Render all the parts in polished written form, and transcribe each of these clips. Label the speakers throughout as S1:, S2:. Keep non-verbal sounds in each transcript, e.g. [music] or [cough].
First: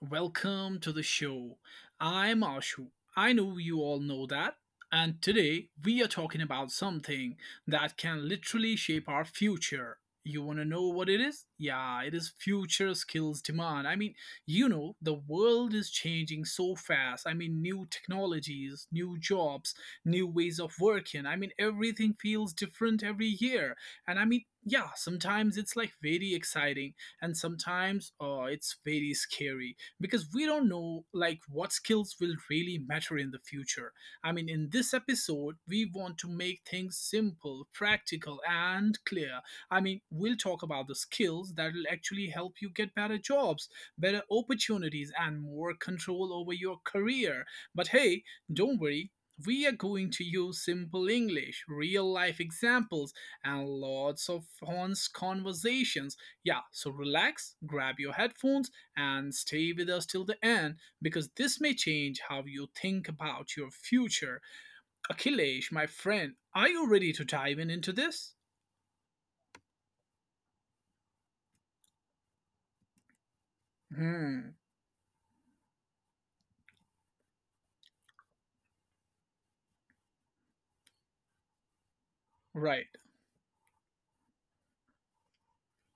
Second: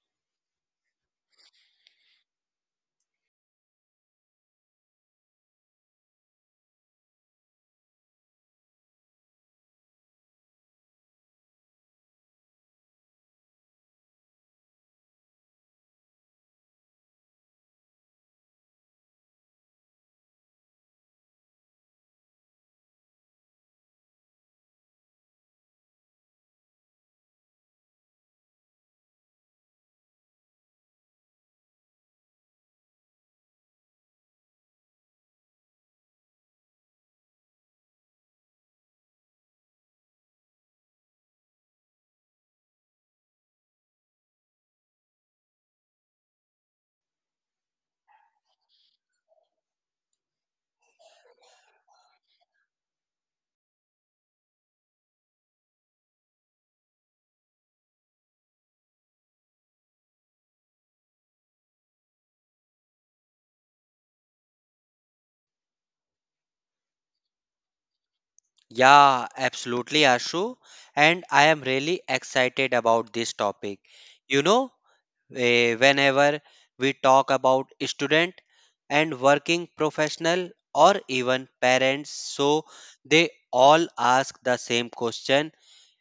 S1: Welcome to the show. I'm Ashu. I know you all know that. And today we are talking about something that can literally shape our future. You want to know what it is? Yeah, it is future skills demand. The world is changing so fast. New technologies, new jobs, new ways of working. Everything feels different every year. And I mean, yeah, Sometimes it's like very exciting and sometimes it's very scary because we don't know like what skills will really matter in the future. In this episode we want to make things simple, practical, and clear. We'll talk about the skills that will actually help you get better jobs, better opportunities, and more control over your career. But hey, don't worry, we are going to use simple English, real life examples, and lots of honest conversations. Yeah, so relax, grab your headphones, and stay with us till the end, because this may change how you think about your future. Akhilesh, my friend, are you ready to dive in into this?
S2: Yeah, absolutely, Ashu. And I am really excited about this topic. You
S1: Hmm,
S2: know, whenever we talk about student and working professional or even parents, so
S1: right.
S2: they all ask the same question,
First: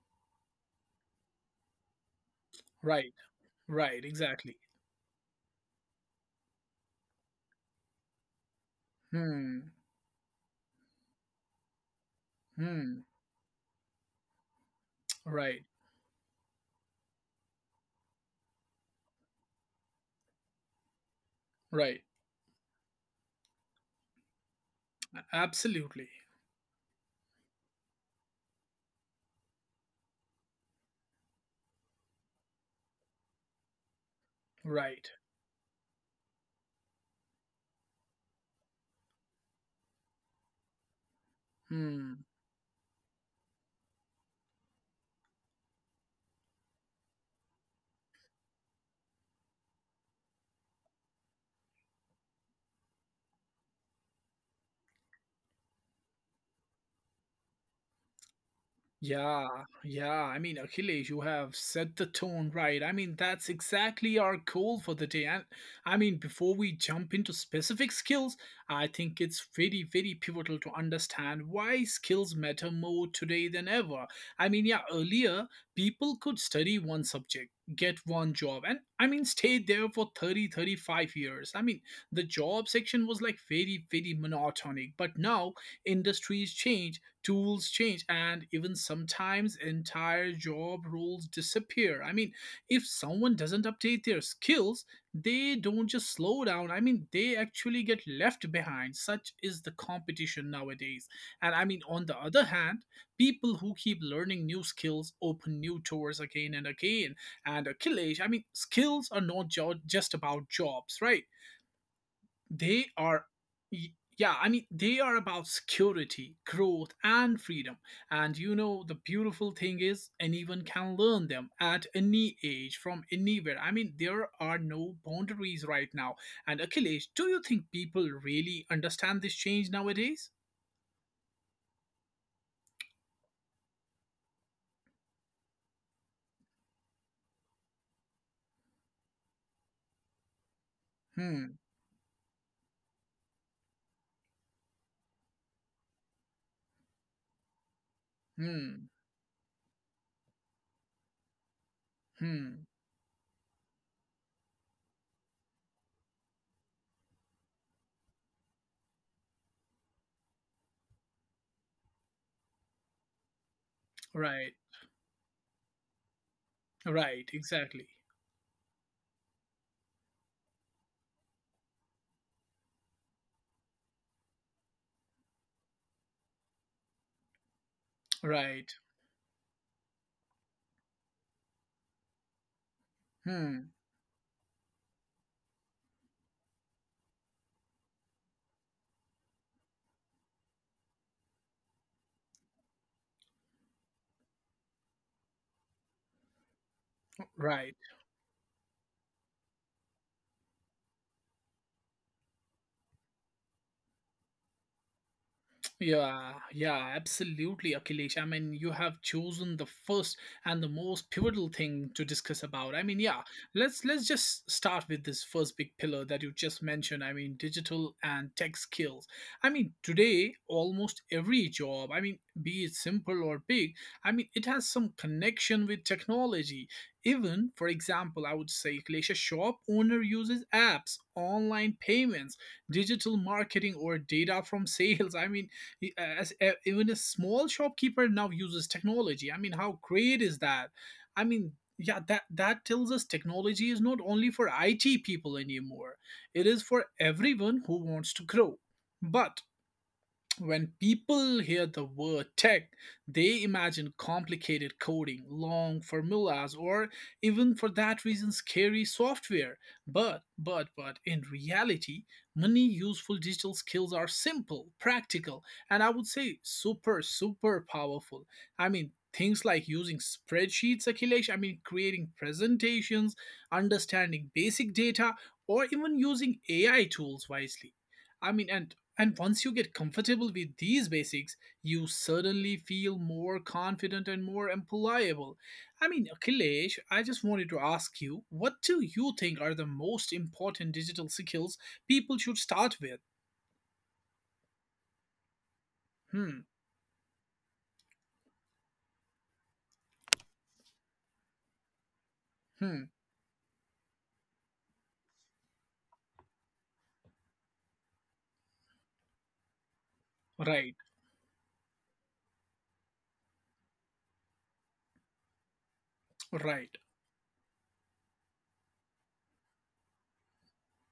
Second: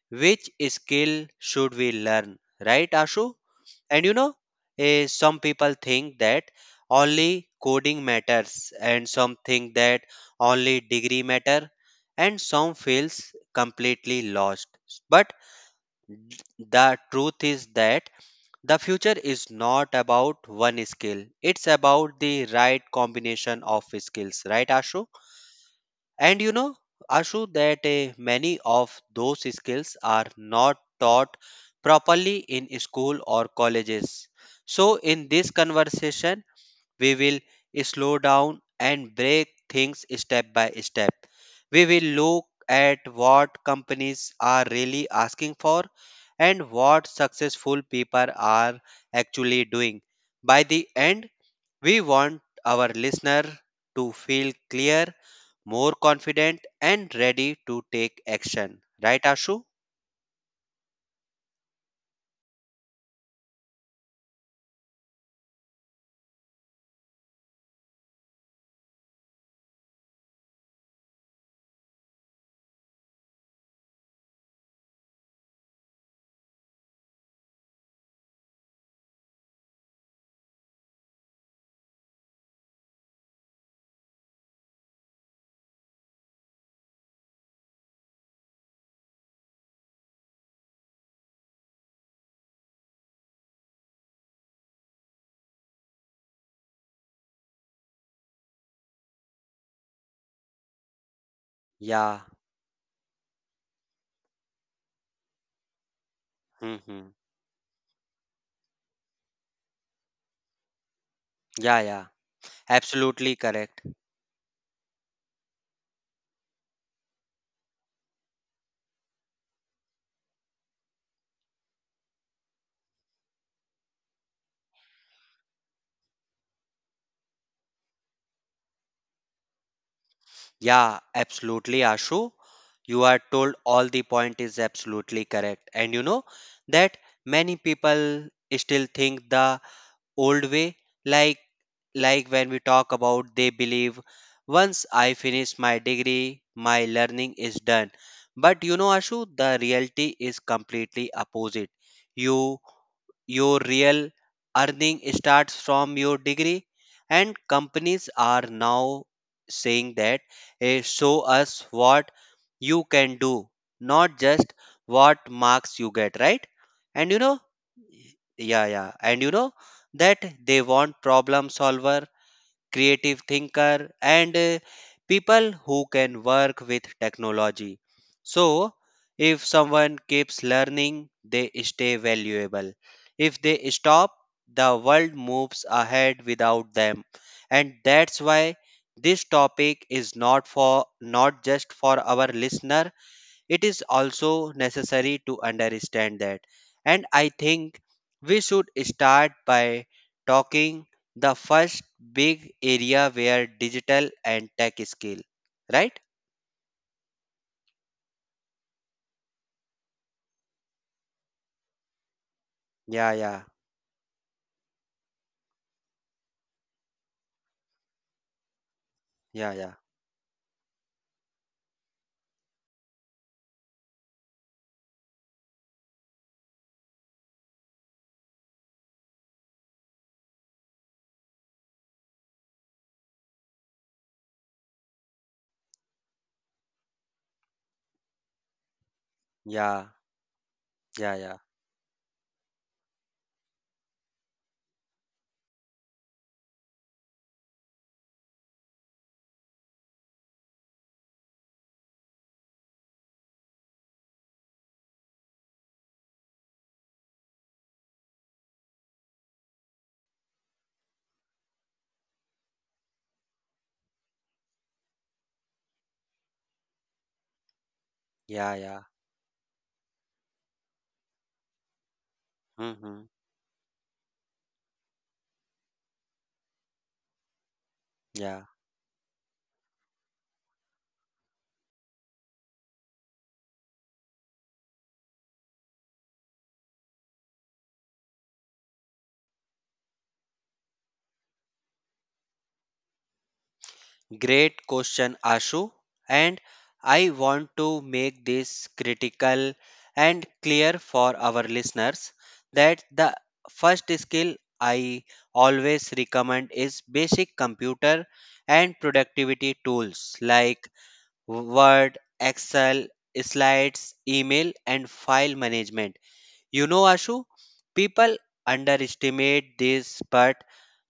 S2: which skill should we learn? Right,
S1: Right,
S2: Ashu?
S1: right,
S2: And you know,
S1: exactly.
S2: some people think that only coding matters, and some
S1: Hmm,
S2: think that only degree matter, and some
S1: hmm,
S2: feels completely lost. But
S1: right,
S2: the truth is that the future is not about one skill; it's
S1: right,
S2: about the right combination of skills. Right, Ashu?
S1: absolutely,
S2: And you know, Ashu, that many of those skills are not taught properly in school or colleges. So,
S1: right.
S2: in this conversation, we will slow down and break things step by step. We will
S1: Hmm.
S2: look at what companies are really asking for and what successful people are actually doing. By the end, we want our listener to feel clear, more confident, and ready to take action. Right,
S1: Yeah,
S2: Ashu?
S1: yeah. Achilles, you have set the tone right. That's exactly our goal for the day. Before we jump into specific skills, I think it's very, very pivotal to understand why skills matter more today than ever. Earlier people could study one subject, get one job, and stay there for 30, 35 years. The job section was like very, very monotonic. But now industries change, tools change, and even sometimes entire job roles disappear. If someone doesn't update their skills, they don't just slow down. They actually get left behind. Such is the competition nowadays. And I mean On the
S2: Yeah.
S1: other hand, people who keep learning new skills open new doors again and
S2: Hmm.
S1: again. And Akhilesh, skills are not just about jobs, right?
S2: Yeah, yeah.
S1: They are,
S2: Absolutely correct.
S1: y- yeah, they are about security, growth, and freedom. And you know, the beautiful thing is anyone can learn them at any age from anywhere. There are no boundaries right now. And Achilles, do you think people really understand this change nowadays?
S2: Yeah, absolutely, Ashu. You are told all the point is absolutely correct. And you know that many people still think the old way, like
S1: hmm
S2: like when we talk about, they believe once I finish my degree my learning is done. But you
S1: hmm
S2: know, Ashu, the reality is completely opposite. you
S1: hmm
S2: your real earning starts from your degree, and companies are now saying that, show us what you can do, not
S1: right.
S2: just what marks you get, right? And you
S1: Right,
S2: know,
S1: exactly.
S2: yeah, yeah, and you know that they want problem solver, creative thinker, and people who can work with technology.
S1: Right.
S2: So, if someone keeps learning, they stay valuable. If they
S1: hmm
S2: stop, the world moves ahead without them. And that's why this topic is not just for our listener, it is also necessary to understand that. And I
S1: right.
S2: think we should start by talking the first big area where digital and tech skill, right?
S1: Yeah, yeah, absolutely, Akhilesh. You have chosen the first and the most pivotal thing to discuss about.
S2: Yeah, yeah,
S1: Let's just start with this first big pillar that you just mentioned. Digital and tech skills.
S2: yeah, yeah,
S1: Today almost every job, be it simple or big, it has some connection with technology. Even, for example, I would say, Akhilesh, a shop owner uses apps, online payments, digital marketing, or data from [laughs] sales. Even a small shopkeeper now uses technology. How
S2: yeah,
S1: great is that?
S2: yeah,
S1: i
S2: yeah,
S1: mean yeah that that tells us technology is not only for IT people anymore. It is for everyone who wants to grow. But when people hear the word tech, they imagine complicated coding, long formulas, or even for that reason scary software. But in reality, many useful digital skills are simple, practical, and I would say super, super
S2: yeah, yeah. Hmm,
S1: powerful.
S2: yeah, yeah.
S1: Things like using spreadsheets, Akhilesh, creating
S2: Mm-hmm,
S1: presentations, understanding basic data, or even using AI tools wisely. I
S2: yeah.
S1: mean, and and once you get comfortable with these basics, you suddenly feel more confident and more employable. Akhilesh, I just wanted to ask you, what do you think are the most important digital skills people should start with?
S2: Great question, Ashu.
S1: Hmm,
S2: And I want to make this critical and clear for our listeners,
S1: hmm,
S2: that the first skill I always recommend is basic computer and productivity tools like
S1: right,
S2: Word, Excel, slides, email, and file management. You
S1: right.
S2: know, Ashu, people underestimate this, but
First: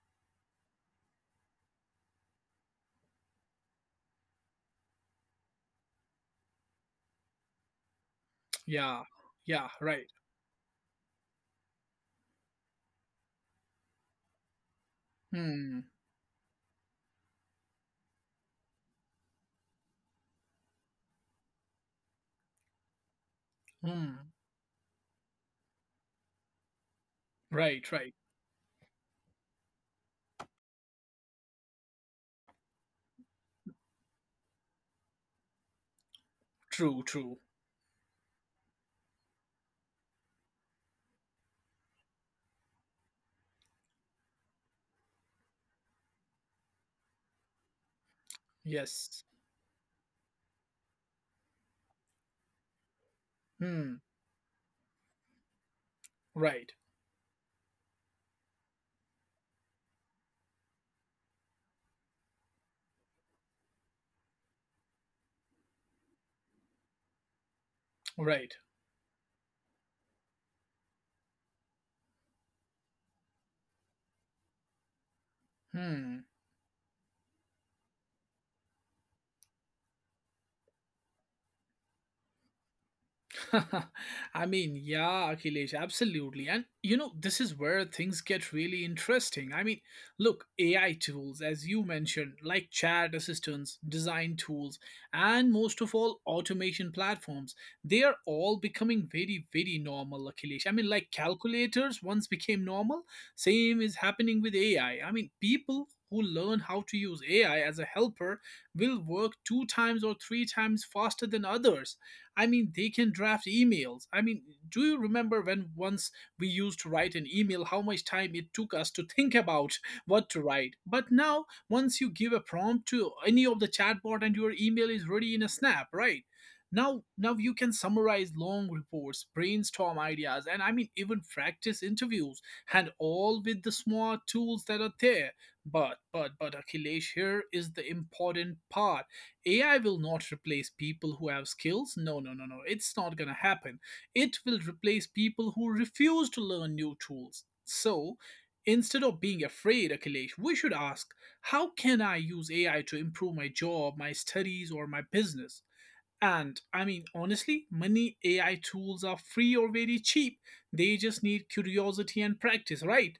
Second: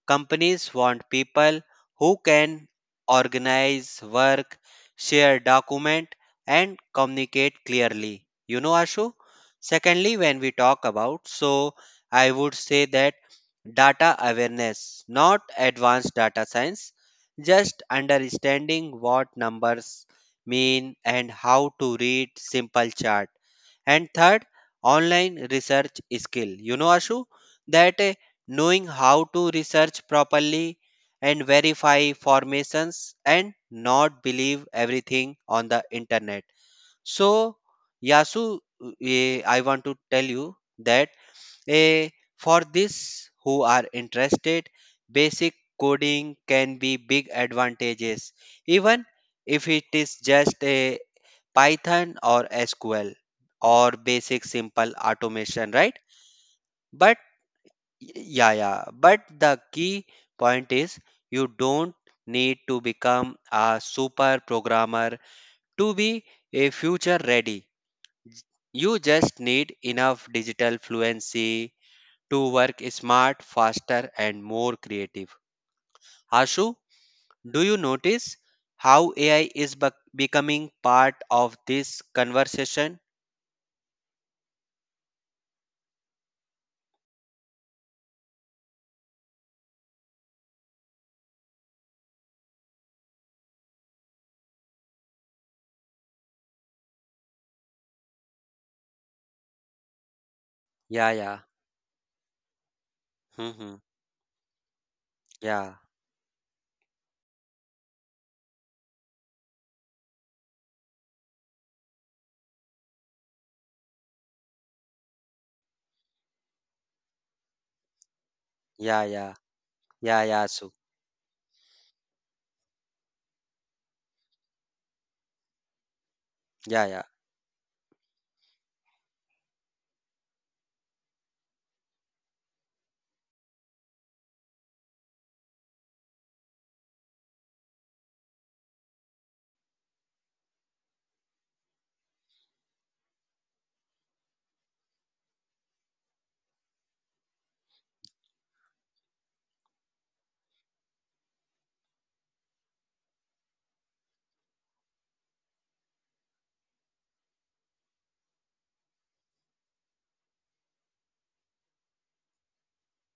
S2: companies want people who can organize work, share document, and communicate clearly. You know,
S1: yeah,
S2: Ashu.
S1: yeah, right.
S2: Secondly, when we talk about, so I would say that data awareness, not
S1: hmm,
S2: advanced data science, just understanding what numbers mean and how to read simple chart. And
S1: hmm,
S2: third, online research skill, you know, Ashu,
S1: right,
S2: that
S1: right.
S2: knowing how to research properly and verify formations and not believe everything on the internet.
S1: True, true.
S2: So, Yasu, I want to tell you that, eh, for this who are interested, basic coding can be big advantages, even
S1: Yes.
S2: if it is just a Python or SQL or
S1: hmm,
S2: basic simple automation, right?
S1: right,
S2: But yeah, yeah. But the key point is you don't need to become a super programmer to be a future ready.
S1: right.
S2: You just need enough digital fluency to work smart, faster, and more creative.
S1: hmm.
S2: Ashu, do you notice how AI is becoming part of this conversation?
S1: [laughs] Akhilesh, absolutely. And you know, this is where things get really interesting. Look, AI tools, as you mentioned, like chat assistants, design tools, and most of all, automation platforms, they are all becoming very, very normal, Akhilesh.
S2: Yeah,
S1: Like
S2: yeah.
S1: calculators once became normal,
S2: Mm-hmm.
S1: same is happening with AI.
S2: Yeah,
S1: People who learn how to use AI as a helper will work 2 times or 3 times faster than others. They can draft emails. Do you remember when once we used to write an email, how much time it took us to
S2: yeah,
S1: think
S2: yeah,
S1: about [laughs]
S2: yeah,
S1: what to
S2: yeah, Ashu.
S1: write? But now, once you give a prompt to any of the chatbot, and your email is ready in a snap, right?
S2: Yeah,
S1: Now,
S2: yeah,
S1: now you can summarize long reports, brainstorm ideas, and even practice interviews, and all with the smart tools that are there. But Akhilesh, here is the important part. AI will not replace people who have skills. No, no, no, no. It's not going to happen. It will replace people who refuse to learn new tools. So, instead of being afraid, Akhilesh, we should ask, how can I use AI to improve my job, my studies, or my business? And honestly, many AI tools are free or very cheap. They just need curiosity and practice, right?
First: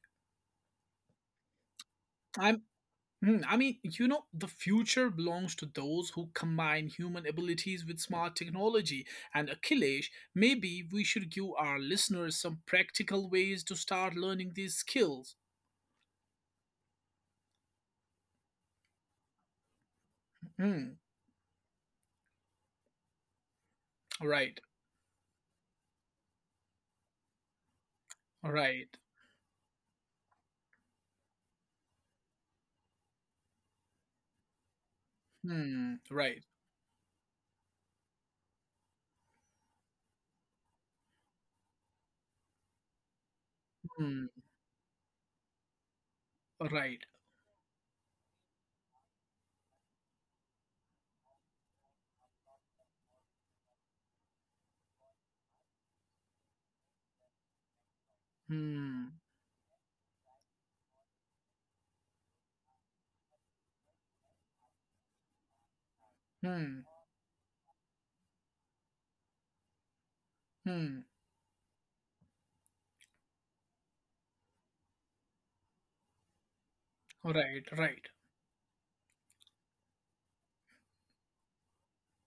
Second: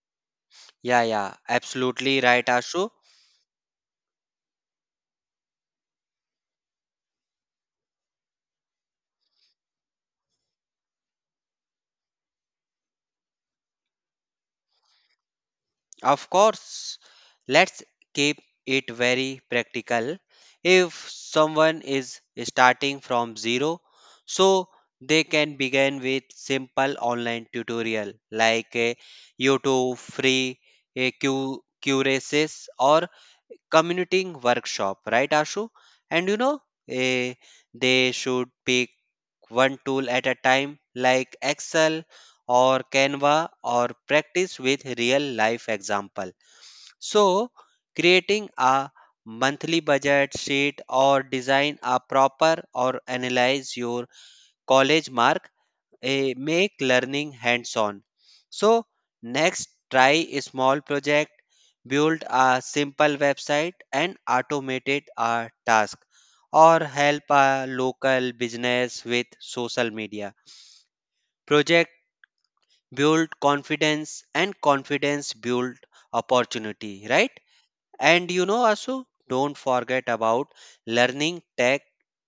S2: yeah, yeah. Absolutely right,
S1: I
S2: Ashu.
S1: Hmm, I mean, You know, the future belongs to those who combine human abilities with smart technology. And Akhilesh, maybe we should give our listeners some practical ways to start learning these skills.
S2: Of course, let's keep it very practical.
S1: Hmm,
S2: If someone is starting from zero,
S1: right,
S2: so they can begin with simple online tutorial like a
S1: right.
S2: YouTube free a Q curases or commuting workshop, right, Ashu? And you
S1: Right.
S2: know, eh, they should pick one tool at a time, like Excel or Canva, or
S1: Hmm,
S2: practice with real life example.
S1: right.
S2: So, creating a monthly budget sheet or design a proper or analyze your college mark, make learning hands on. So,
S1: Hmm,
S2: next try a small project, build a simple website and automate it a task or
S1: hmm,
S2: help a local business with social media
S1: hmm,
S2: project. Build confidence, and confidence build opportunity, right?
S1: right, right.
S2: And you know, Asu, don't forget about learning tech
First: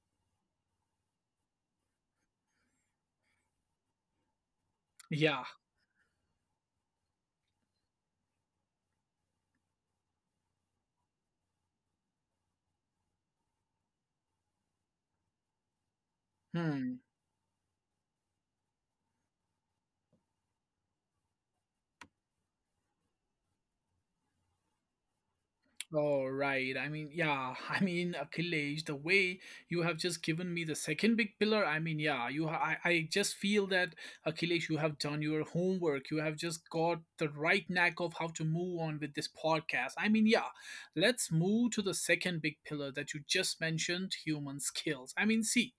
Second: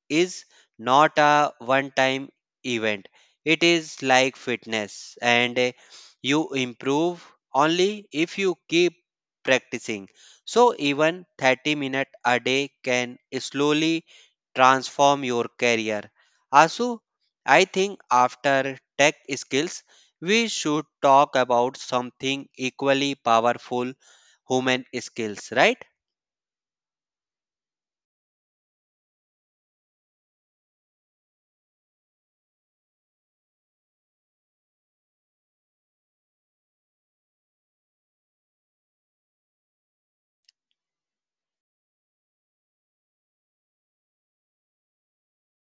S2: is not a one time event. It is like fitness,
S1: Yeah.
S2: and you improve only if you keep practicing. So, even 30 minutes a day can slowly transform your career.
S1: Hmm.
S2: Asu, I think after tech skills, we should talk about something equally powerful, human skills, right?
S1: Oh, right. [laughs] Achilles, the way you have just given me the second big pillar, I just feel that Achilles, you have done your homework. You have just got the right knack of how to move on with this podcast. Let's move to the second big pillar that you just mentioned, human skills.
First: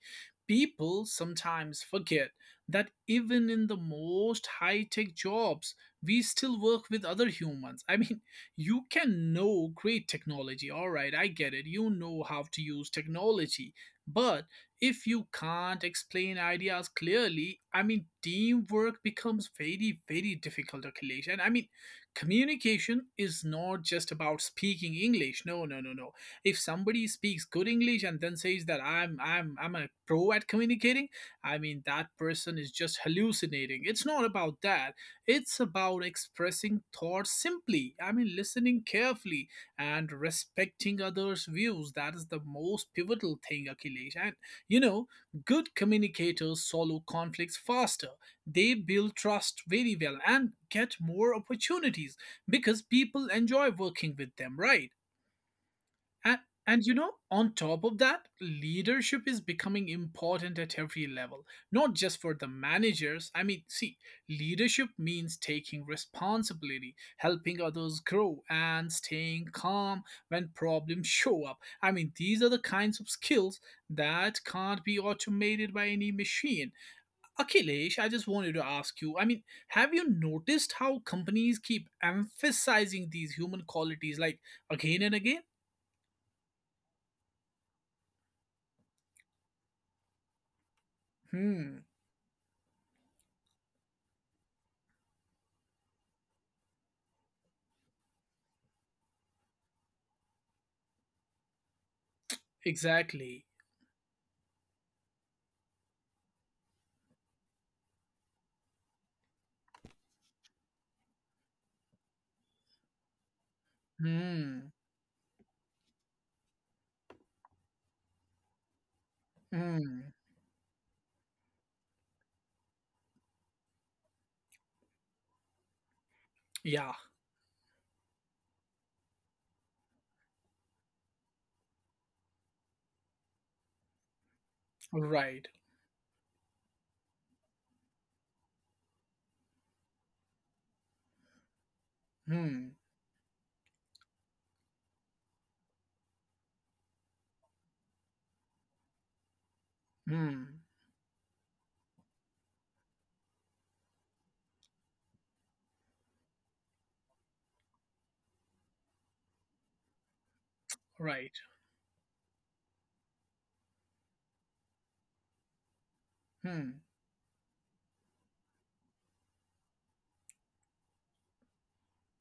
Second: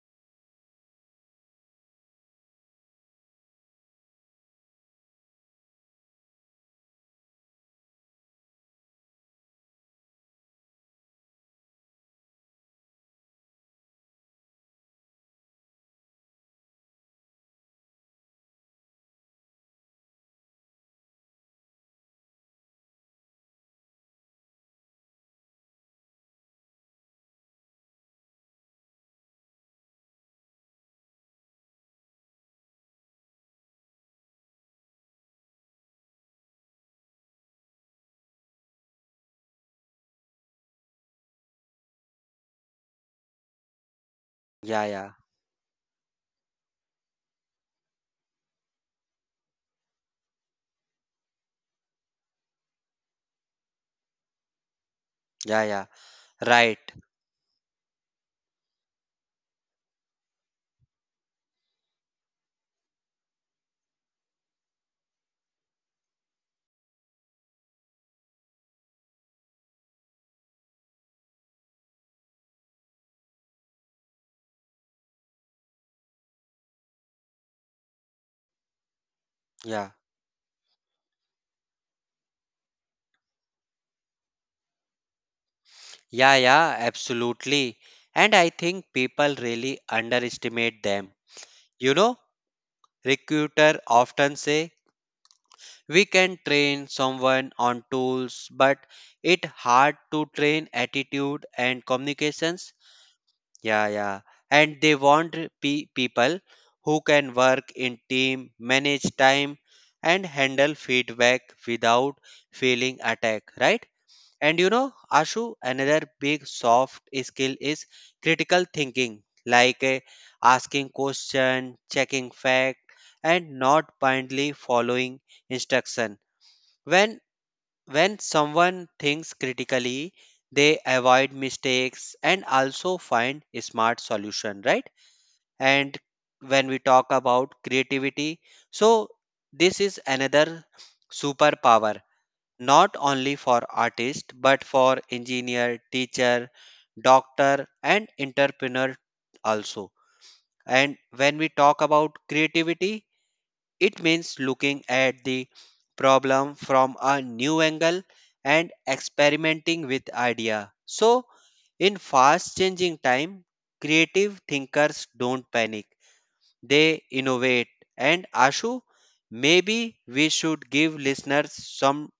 S1: People sometimes forget that even in the most high-tech jobs, we still work with other humans. You can know great technology. All right, I get it. You know how to use technology. But if you can't explain ideas clearly, teamwork becomes very, very difficult, Akhilesh. Communication is not just about speaking English. No, no, no, no. If somebody speaks good English and then says that I'm a pro at communicating, that person is just hallucinating. It's not about that. It's about expressing thoughts simply, listening carefully and respecting others' views. That is the most pivotal thing, Akhilesh. And you
S2: Yeah,
S1: know,
S2: yeah,
S1: good communicators solve conflicts faster, they build trust very well and get more opportunities because people enjoy working with them, right?
S2: yeah, yeah,
S1: And, and
S2: right.
S1: you know, on top of that, leadership is becoming important at every level, not just for the managers. Leadership means taking responsibility, helping others grow, and staying calm when problems show up. These are the kinds of skills that can't be automated by any machine. Akhilesh, I just wanted to ask you,
S2: Yeah,
S1: have you noticed how companies keep emphasizing these human qualities like again and again?
S2: yeah, yeah, absolutely. And I think people really underestimate them.
S1: Hmm.
S2: You know, recruiter often say we can train someone on tools, but it hard to train attitude and communications.
S1: Exactly.
S2: Yeah, yeah. And they want people who can work in team, manage time, and handle feedback without feeling attacked, right? And you
S1: Hmm.
S2: know, Ashu, another big soft skill is critical thinking, like
S1: Hmm.
S2: asking question, checking fact, and not blindly following instruction.
S1: Yeah.
S2: When when someone thinks critically, they avoid mistakes and also find smart solution, right?
S1: Right.
S2: And when we talk about creativity, so this is another superpower,
S1: Hmm.
S2: not only for artist but for engineer, teacher, doctor, and entrepreneur also.
S1: Hmm.
S2: And when we talk about creativity, it means looking at the problem from a new angle and experimenting with idea. So,
S1: Right.
S2: in fast changing time, creative thinkers don't panic,
S1: Hmm.
S2: they innovate. And Ashu, maybe we should give listeners some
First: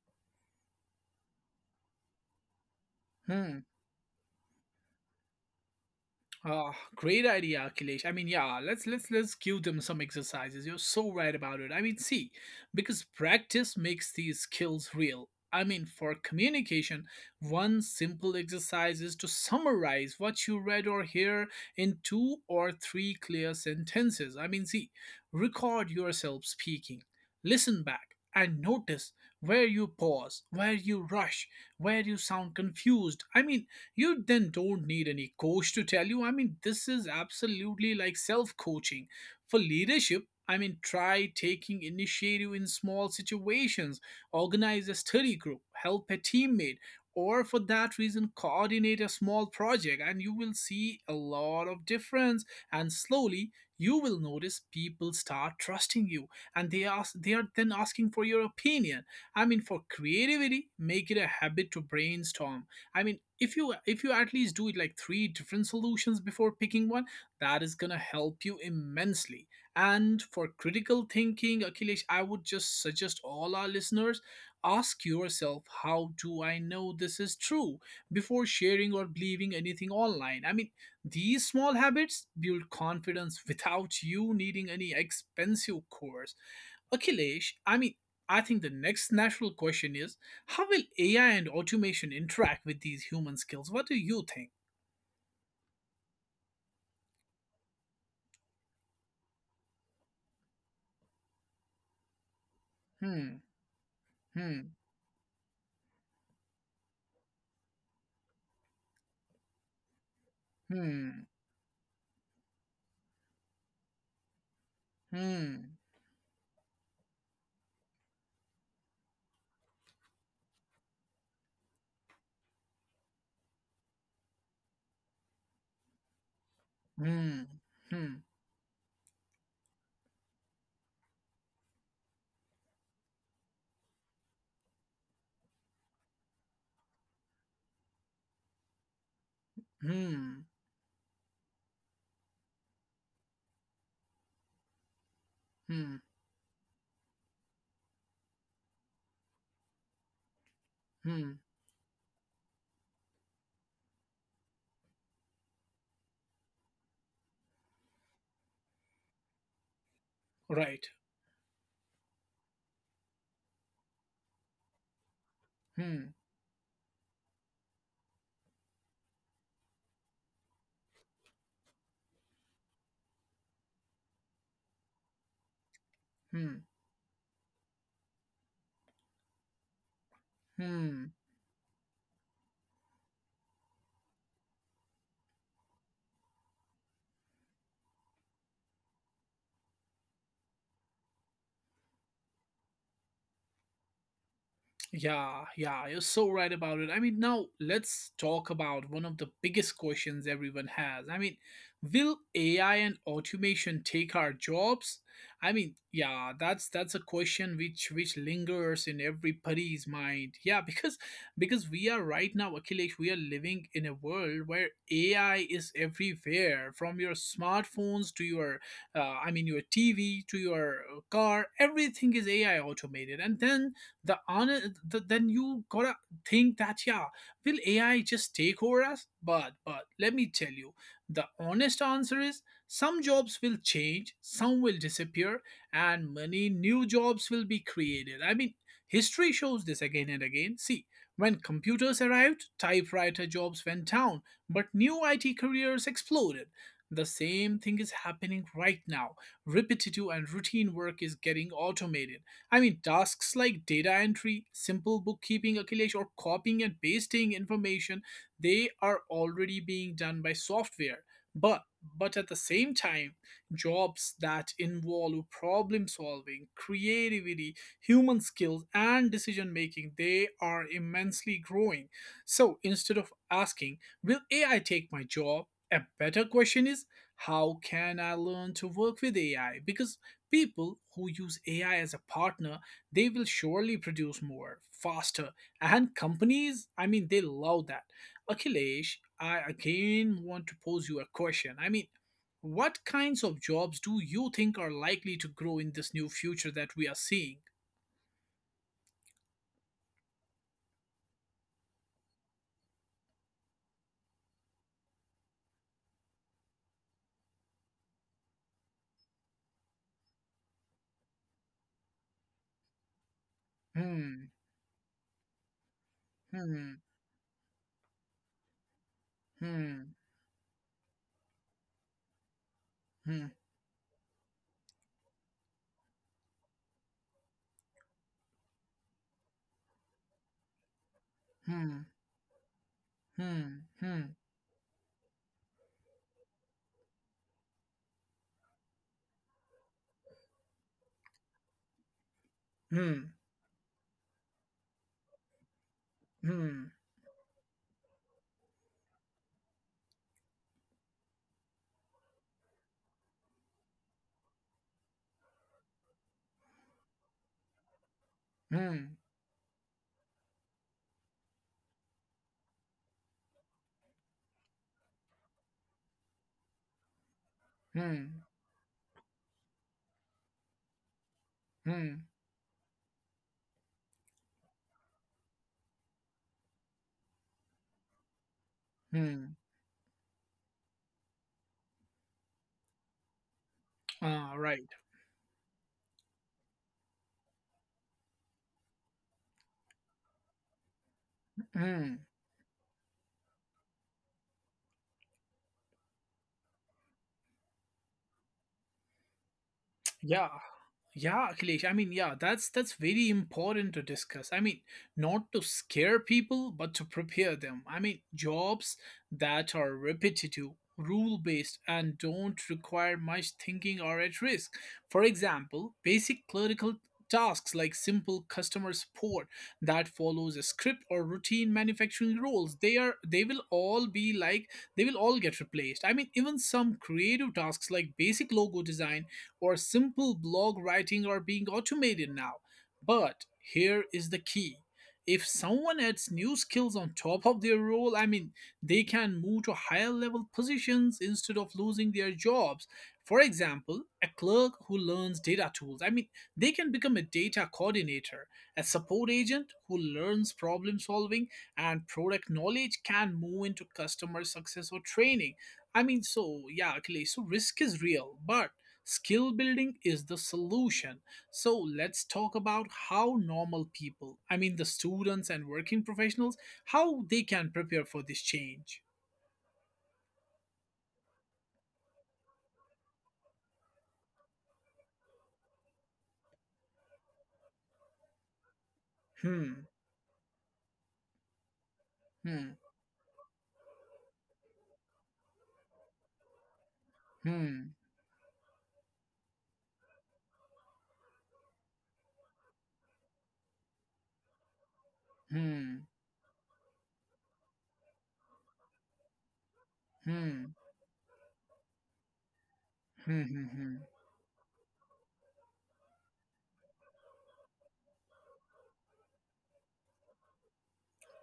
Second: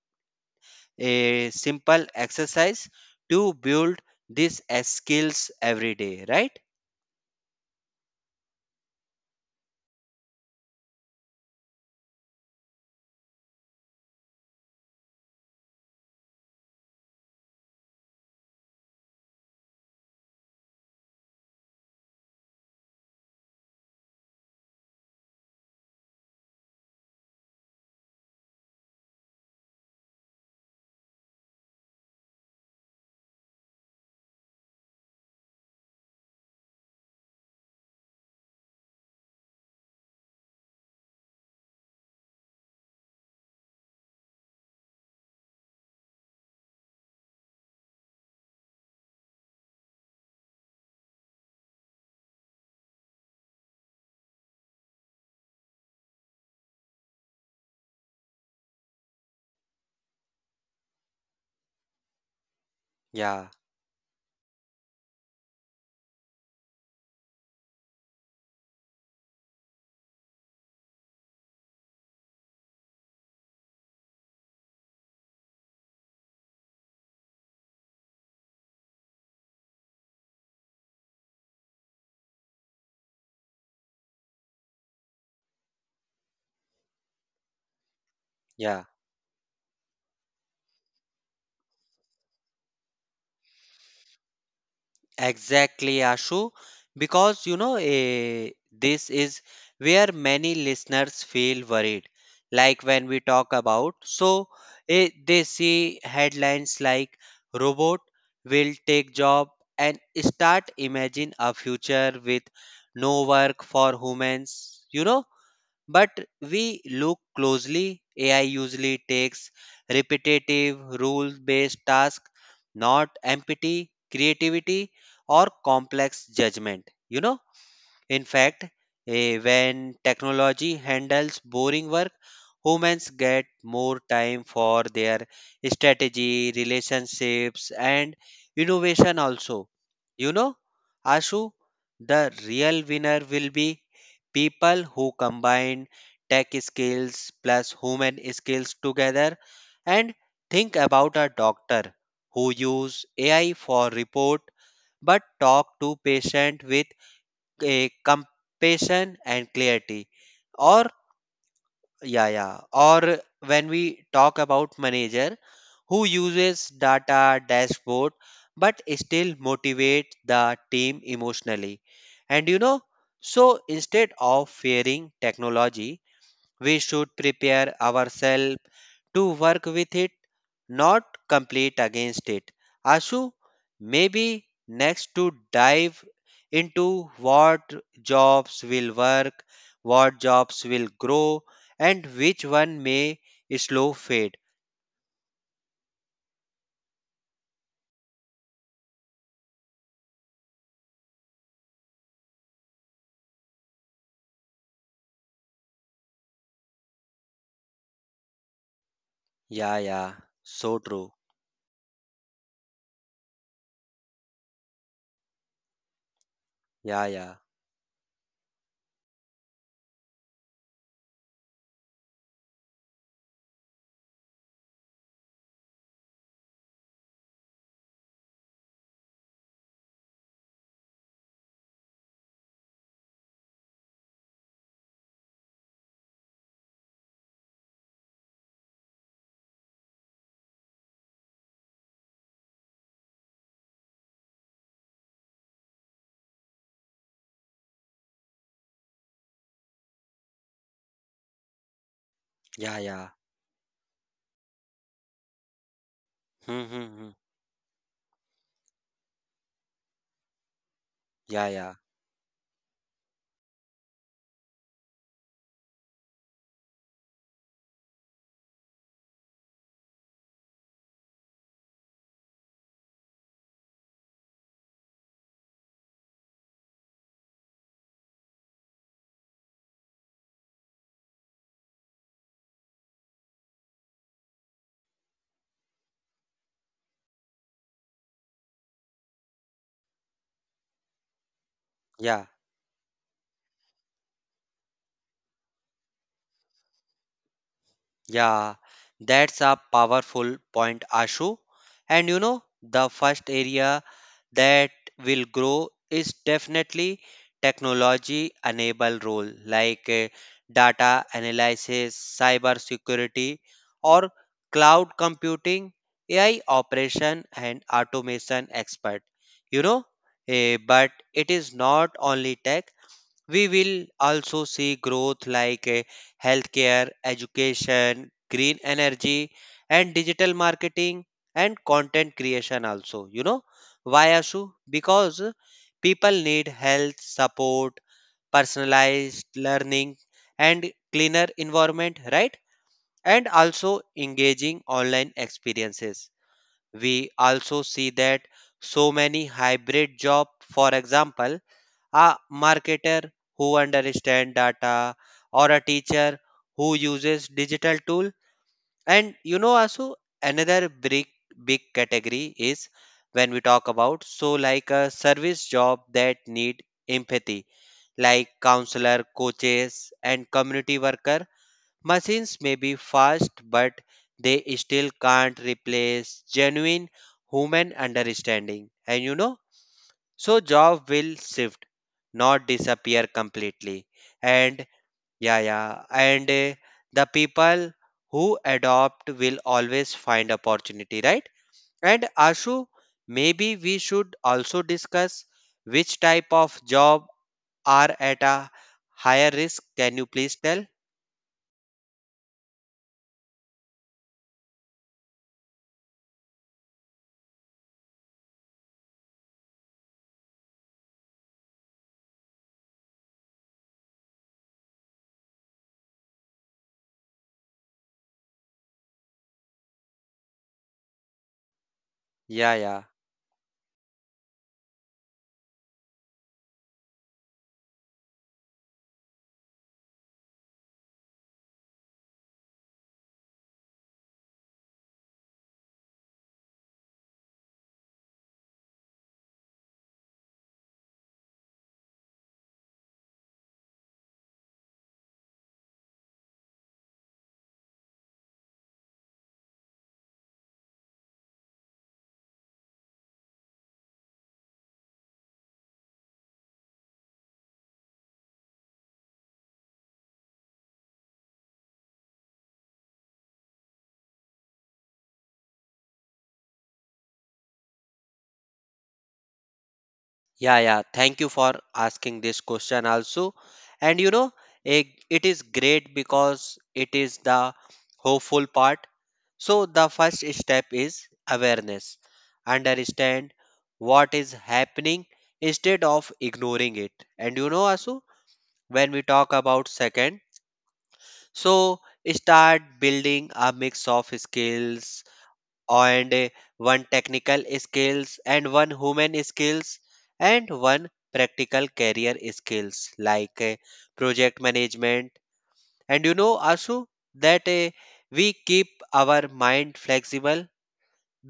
S2: a simple exercise to
S1: Hmm.
S2: build these skills every day, right?
S1: Ah, great idea, Akhilesh. Let's give them some exercises. You're so right about it. Because practice makes these skills real. For communication, one simple exercise is to summarize what you read or hear in two or three clear sentences. Record yourself speaking, listen back, and notice where you pause, where you rush, where you sound confused. You then don't need any coach to tell you. This is absolutely like self coaching. For leadership, try taking initiative in small situations, organize a study group, help a teammate, or for that reason, coordinate a small project, and you will see a lot of difference. And slowly, you will notice people start trusting you and they are then asking for your opinion. For creativity, make it a habit to brainstorm. I mean,
S2: Yeah,
S1: if you if you at least do it like three different solutions before picking one, that is gonna help you immensely. And for critical thinking, Akhilesh, I would just suggest all our listeners ask yourself, how do I know this is true before sharing or believing anything online? These small habits build confidence [laughs] without you needing any expensive course. Akhilesh, I think the
S2: yeah,
S1: next natural question is, how will AI and automation interact with these human skills? What do you think?
S2: exactly, Ashu. Because you know, this is where many listeners feel worried. Like when we
S1: Hmm,
S2: talk about, so
S1: hmm,
S2: they see headlines like robot will take job and start
S1: hmm,
S2: imagine a future with no work for humans, you know.
S1: hmm,
S2: But we look closely, AI usually takes repetitive, rule based tasks, not empathy, creativity, or complex judgment. You know,
S1: hmm, hmm,
S2: in fact, when technology handles boring work, humans get more time for their strategy, relationships, and innovation also. You
S1: hmm,
S2: know, Ashu, the real winner will be people who combine
S1: hmm,
S2: tech skills plus human skills together, and think about a
S1: hmm.
S2: doctor who use AI for report but talk to patient with a compassion and clarity, or
S1: Right.
S2: yeah, yeah, or when we talk about manager who
S1: Hmm,
S2: uses data dashboard but still motivate the team emotionally. And you know, so instead of fearing technology
S1: hmm,
S2: we should prepare ourselves to work with it, not
S1: hmm.
S2: complete against it. Ashu, maybe next to dive into what jobs will work, what jobs will grow, and which one may slow fade.
S1: Yeah, yeah, you're so right about it. Now let's talk about one of the biggest questions everyone has. Will AI and automation take our jobs? I mean, yeah, that's a question which lingers in
S2: Yeah,
S1: everybody's
S2: yeah,
S1: mind. Yeah,
S2: so
S1: because
S2: true.
S1: we are right now, Akhilesh, we are living in a world where AI is everywhere,
S2: Yeah,
S1: from your
S2: yeah,
S1: smartphones to your, I mean, your TV to your car. Everything is AI automated, and then then you gotta think that yeah, will AI just take over us, but let me tell you, the honest answer is, some jobs will change, some will disappear, and many new jobs will be created. I mean, history shows this again and again. See, when computers arrived, typewriter jobs went down, but new IT careers exploded. The same thing is happening right now. Repetitive and routine work is getting automated. I
S2: yeah,
S1: mean,
S2: yeah.
S1: tasks like data entry, simple bookkeeping, Akhilesh, or
S2: Hmm,
S1: copying and
S2: hmm, hmm.
S1: pasting information, they are already being done by software.
S2: Yeah,
S1: But
S2: yeah,
S1: but at the same time, jobs that involve problem solving, creativity, human skills, and decision making, they are immensely growing. So instead of asking, will AI take my job? A better question is, how can I learn to work with AI? Because people who use AI as a partner, they will surely produce more, faster. And companies, I mean, they love that. Akhilesh, I again want to pose you a question. I mean,
S2: yeah.
S1: what kinds of jobs do you think are likely to grow in this new future that we are seeing?
S2: Yeah, that's a powerful point, Ashu. And you know, the first area that will grow is definitely technology enable role like data analysis, cyber security, or
S1: Hmm,
S2: cloud computing, AI
S1: hmm,
S2: operation, and automation expert. You know,
S1: hmm,
S2: but it is not only tech.
S1: hmm,
S2: We will also see growth like healthcare, education, green energy, and digital marketing and
S1: hmm,
S2: content creation also. You know,
S1: hmm,
S2: why
S1: hmm,
S2: Ashu? Because people need health support, personalized learning, and cleaner environment, right?
S1: hmm,
S2: And also engaging online experiences.
S1: hmm,
S2: We also see that so many hybrid job, for example, a marketer who understands data or a teacher who uses digital tool.
S1: hmm,
S2: And you know, Asu, another big category is when we talk about, so like a service job that need empathy, like
S1: hmm,
S2: counselor, coaches, and community worker.
S1: hmm,
S2: Machines may be fast, but they still can't replace genuine human understanding. And you know,
S1: hmm.
S2: so job will shift, not disappear completely.
S1: Ah,
S2: And
S1: right.
S2: yeah, yeah, and the people who adopt will always find opportunity, right? And
S1: Hmm.
S2: Ashu, maybe we should also discuss which type of job are at a higher risk. Can you please
S1: Yeah.
S2: tell?
S1: Yeah, Akhilesh. I mean, yeah, that's very important to discuss. I mean, not to scare people, but to prepare them. I mean, jobs that are repetitive, rule-based, and don't require much thinking are at risk. For example, basic clerical tasks like simple customer support that follows a script, or routine manufacturing
S2: Yeah,
S1: roles,
S2: yeah.
S1: they will all be like, they will all get replaced. I mean, even some creative tasks like basic logo design or simple blog writing are being automated now. But here is the key. If someone adds new skills on top of their role, I mean, they can move to higher level positions instead of losing their jobs. For example, a clerk who learns data tools, I mean, they can become a data coordinator. A support agent who learns problem solving and product knowledge can move into customer success or training. I mean, so yeah, Akhilesh, so risk is real, but skill building is the solution. So let's talk about how normal people, I mean the students and working professionals, how they can prepare for this change.
S2: Yeah, yeah. Thank you for asking this question also. And you know, it is great because it is the hopeful part.
S1: Hmm,
S2: So, the first step is awareness.
S1: hmm,
S2: Understand what is happening instead of ignoring it. And you know,
S1: hmm,
S2: Asu, when we talk about second, so start building a mix of skills
S1: hmm,
S2: and one technical skills and one human skills and
S1: hmm,
S2: one practical career skills
S1: hmm,
S2: like
S1: hmm, hmm.
S2: project management. And you know, Asu, that we keep our mind flexible,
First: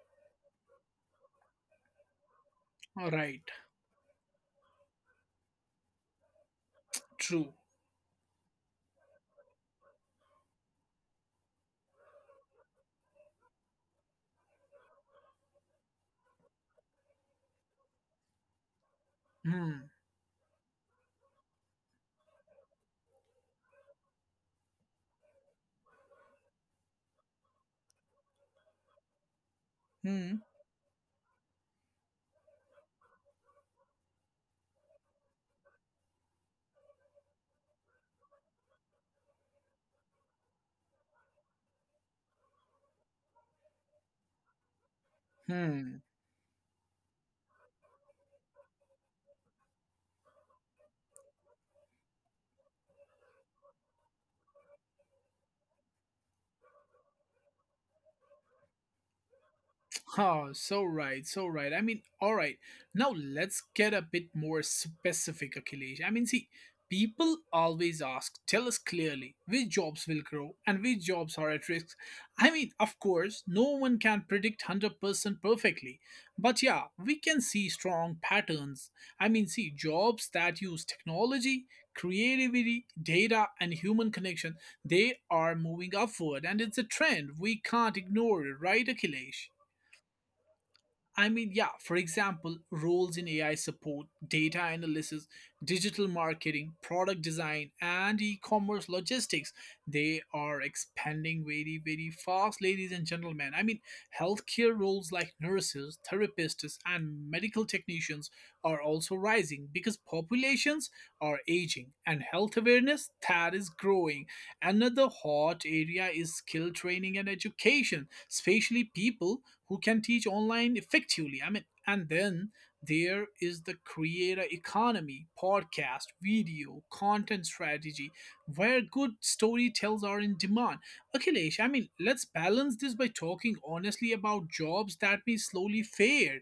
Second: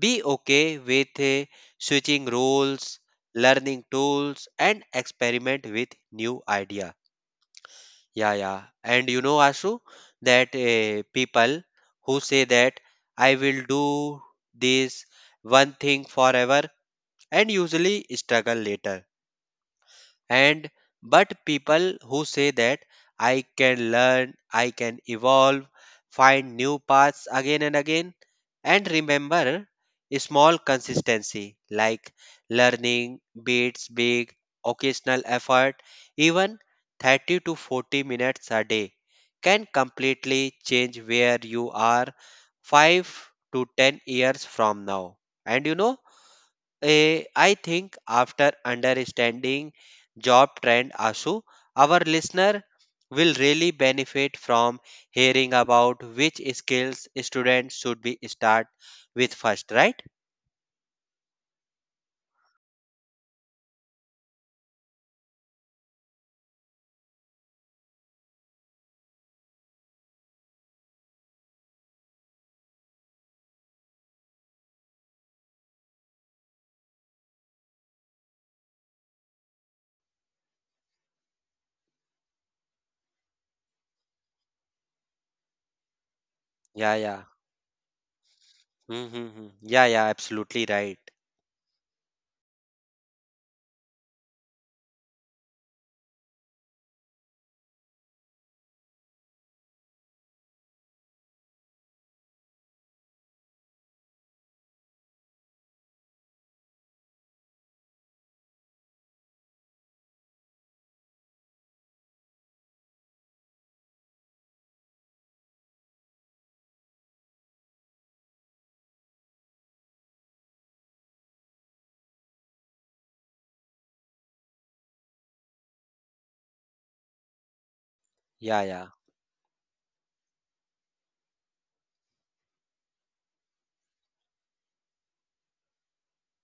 S2: be okay with switching roles,
S1: All right,
S2: learning tools, and experiment with new idea.
S1: true.
S2: Yeah, yeah. And you know, Ashu, that people who say that I will do this one thing forever and usually struggle later,
S1: Hmm,
S2: and but people who say that I can learn, I can evolve, find new paths again and again. And remember, a
S1: hmm,
S2: small consistency like learning beats big occasional effort. Even 30 to 40 minutes a day can completely change where you are 5 to 10 years from now. And you know,
S1: hmm.
S2: I think after understanding job trend ASU, our listener will really benefit from hearing about which skills students should be start with first, right?
S1: Oh, so right, so right. I mean, all right. Now let's get a bit more specific, Akhilesh. I mean, see, people always ask, tell us clearly which jobs will grow and which jobs are at risk. I mean, of course, no one can predict 100% perfectly. But yeah, we can see strong patterns. I mean, see, jobs that use technology, creativity, data, and human connection, they are moving upward. And it's a
S2: Yeah, yeah.
S1: trend. We can't ignore it, right,
S2: Mm-hmm.
S1: Akhilesh?
S2: Yeah, yeah, absolutely right.
S1: I mean, yeah, for example, roles in AI support, data analysis, digital marketing, product design, and e commerce logistics, they are expanding very, very fast, ladies and gentlemen. I mean, healthcare roles like nurses, therapists, and medical technicians are also rising because populations are aging and health awareness that is growing. Another hot area is skill training and education, especially people who can teach online effectively. I mean, and then there is the creator economy, podcast, video, content strategy,
S2: Yeah,
S1: where
S2: yeah.
S1: good storytellers are in demand. Akhilesh, I mean, let's balance this by talking honestly about jobs that may slowly fade.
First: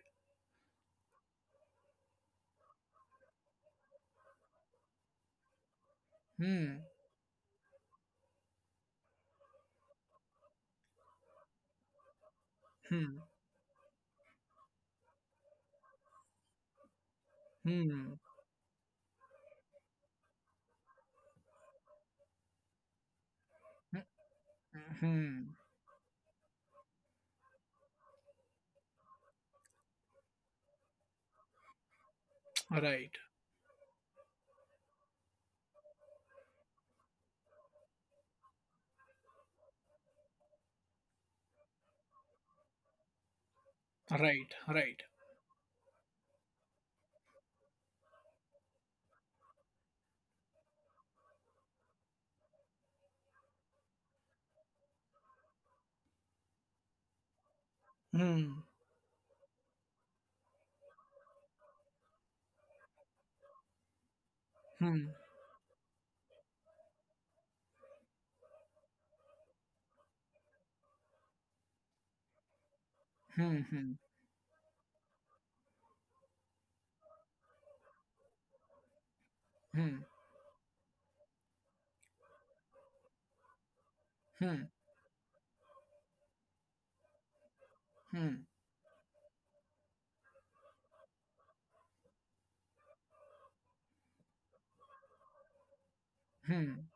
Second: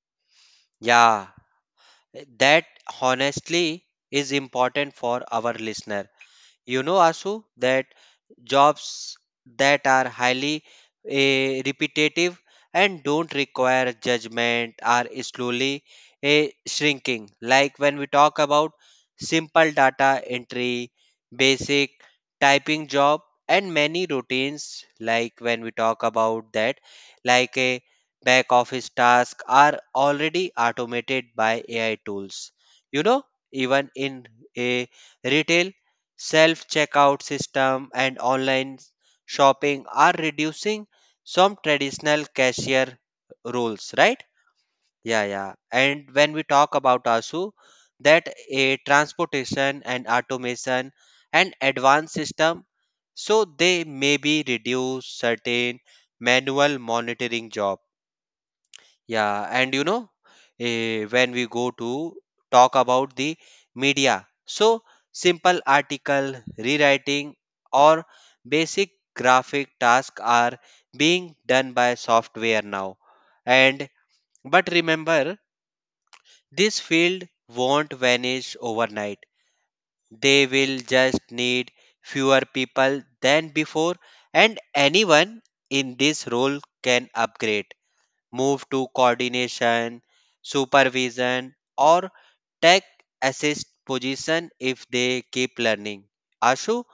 S2: Yeah. That honestly is important for our listener.
S1: Hmm,
S2: You know, Asu, that jobs that are highly repetitive and
S1: hmm,
S2: don't require judgment are slowly shrinking. Like when we
S1: hmm,
S2: talk about simple data entry, basic typing job, and
S1: hmm,
S2: many routines,
S1: hmm,
S2: like
S1: hmm.
S2: when we talk about that, like a back office task are already automated by AI tools. You
S1: Right,
S2: know, even in a retail self checkout system and online shopping are reducing some traditional cashier roles, right?
S1: right, right.
S2: Yeah, yeah. And when we talk about ASU, that a transportation and automation and advanced system, so they may be reduce certain manual monitoring job
S1: Hmm,
S2: yeah, and you know, when we go to talk about the media, so
S1: hmm,
S2: simple article rewriting or basic graphic tasks are being done by software now.
S1: hmm,
S2: And
S1: hmm,
S2: but remember, this field won't vanish overnight.
S1: hmm,
S2: They will just need fewer people than before, and
S1: hmm,
S2: anyone in this role can upgrade
S1: hmm,
S2: move to coordination, supervision, or tech assist position if they keep learning.
S1: hmm.
S2: Ashu,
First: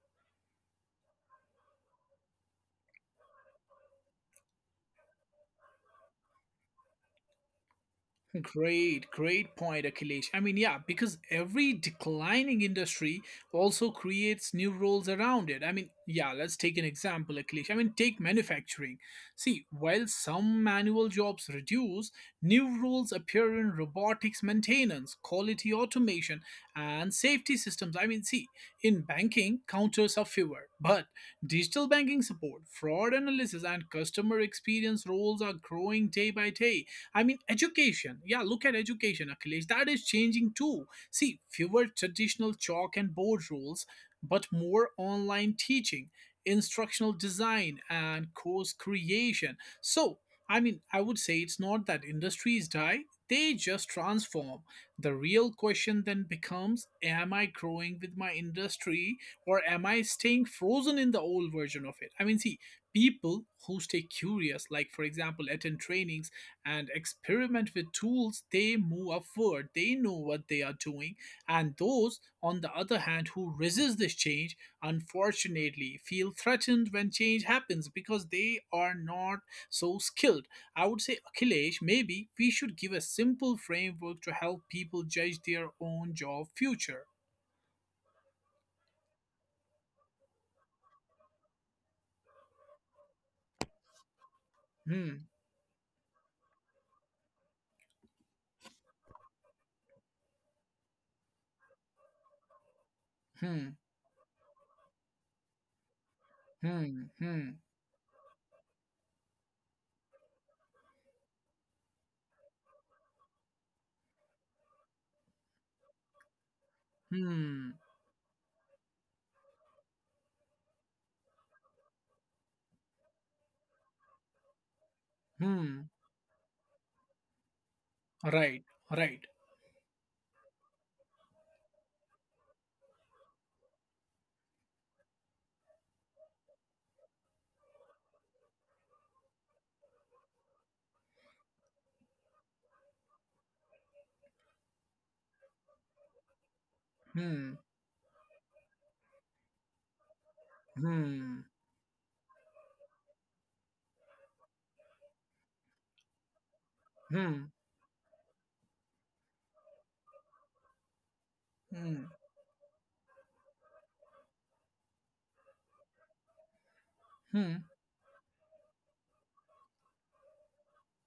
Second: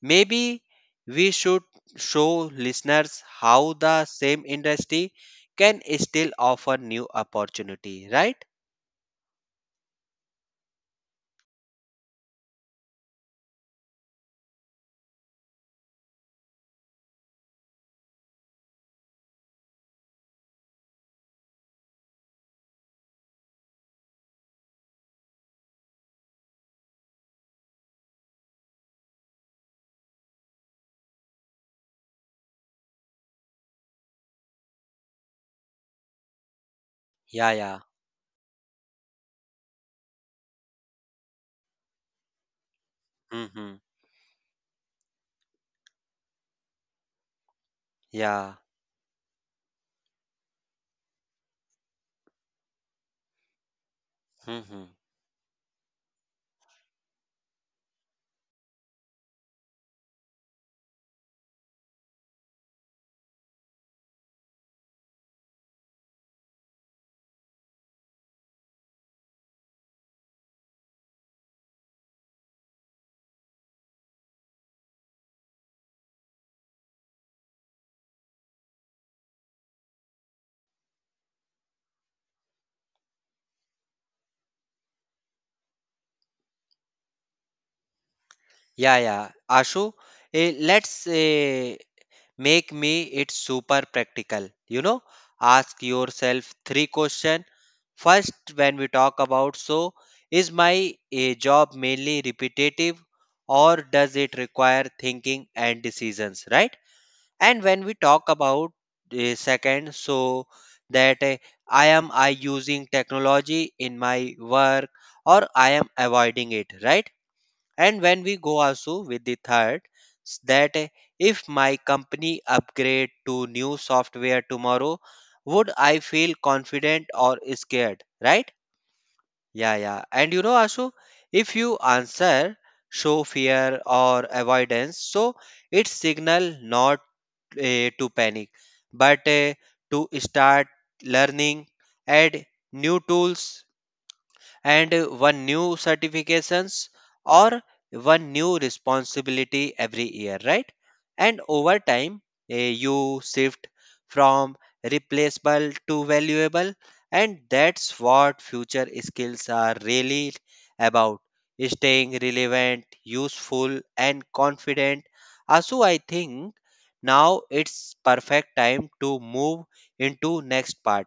S2: maybe we should show listeners how the same industry can still offer new opportunity, right?
S1: Great, great point, Akhilesh. I mean, yeah, because every declining industry also creates new roles around it. I mean, yeah, let's take an example, Akhilesh. I mean, take manufacturing. See, while some manual jobs reduce, new roles appear in robotics maintenance, quality automation, and safety systems. I mean, see, in banking, counters are fewer, but digital banking support, fraud analysis, and customer experience roles are growing day by day. I mean,
S2: Yeah, yeah.
S1: education. Yeah, look at education, Akhilesh. That is changing too. See, fewer traditional chalk and board
S2: Hmm.
S1: rules, but more online teaching, instructional design, and
S2: Yeah.
S1: course creation. So, I mean, I would say it's not that industries die, they just transform.
S2: Hmm.
S1: The real question then becomes, am I growing with my industry or am I staying frozen in the old version of it? I mean, see, people who stay curious, like for example, attend trainings and experiment with tools, they move upward, they know what they are doing. And those on the other hand who resist this change unfortunately feel threatened when change happens, because they are not so skilled. I would say, Akhilesh, maybe we should give a simple framework to help people judge their own job future.
S2: Yeah, yeah. Ashu, let's make me it super practical, you know,
S1: Hmm,
S2: ask yourself three questions. First, when we talk about, so is my a job mainly repetitive
S1: hmm,
S2: or does it require thinking and decisions, right?
S1: hmm, hmm,
S2: And when we talk about a second, so that I am I using technology in my work or I am avoiding it, right?
S1: hmm,
S2: And when we go also with the third, that if my company upgrade to new software tomorrow, would
S1: hmm,
S2: I feel confident or scared? Right?
S1: right, right,
S2: Yeah, yeah. And you know, Ashu, if you answer show fear or avoidance, so it's signal not to panic, but to start learning, add new tools and one new certifications
S1: hmm,
S2: or one new responsibility every year, right? And
S1: hmm,
S2: over time you shift from replaceable to valuable, and
S1: hmm,
S2: that's what future skills are really about,
S1: hmm,
S2: staying relevant, useful and confident. Also I think now
S1: hmm.
S2: it's perfect time to move into next part,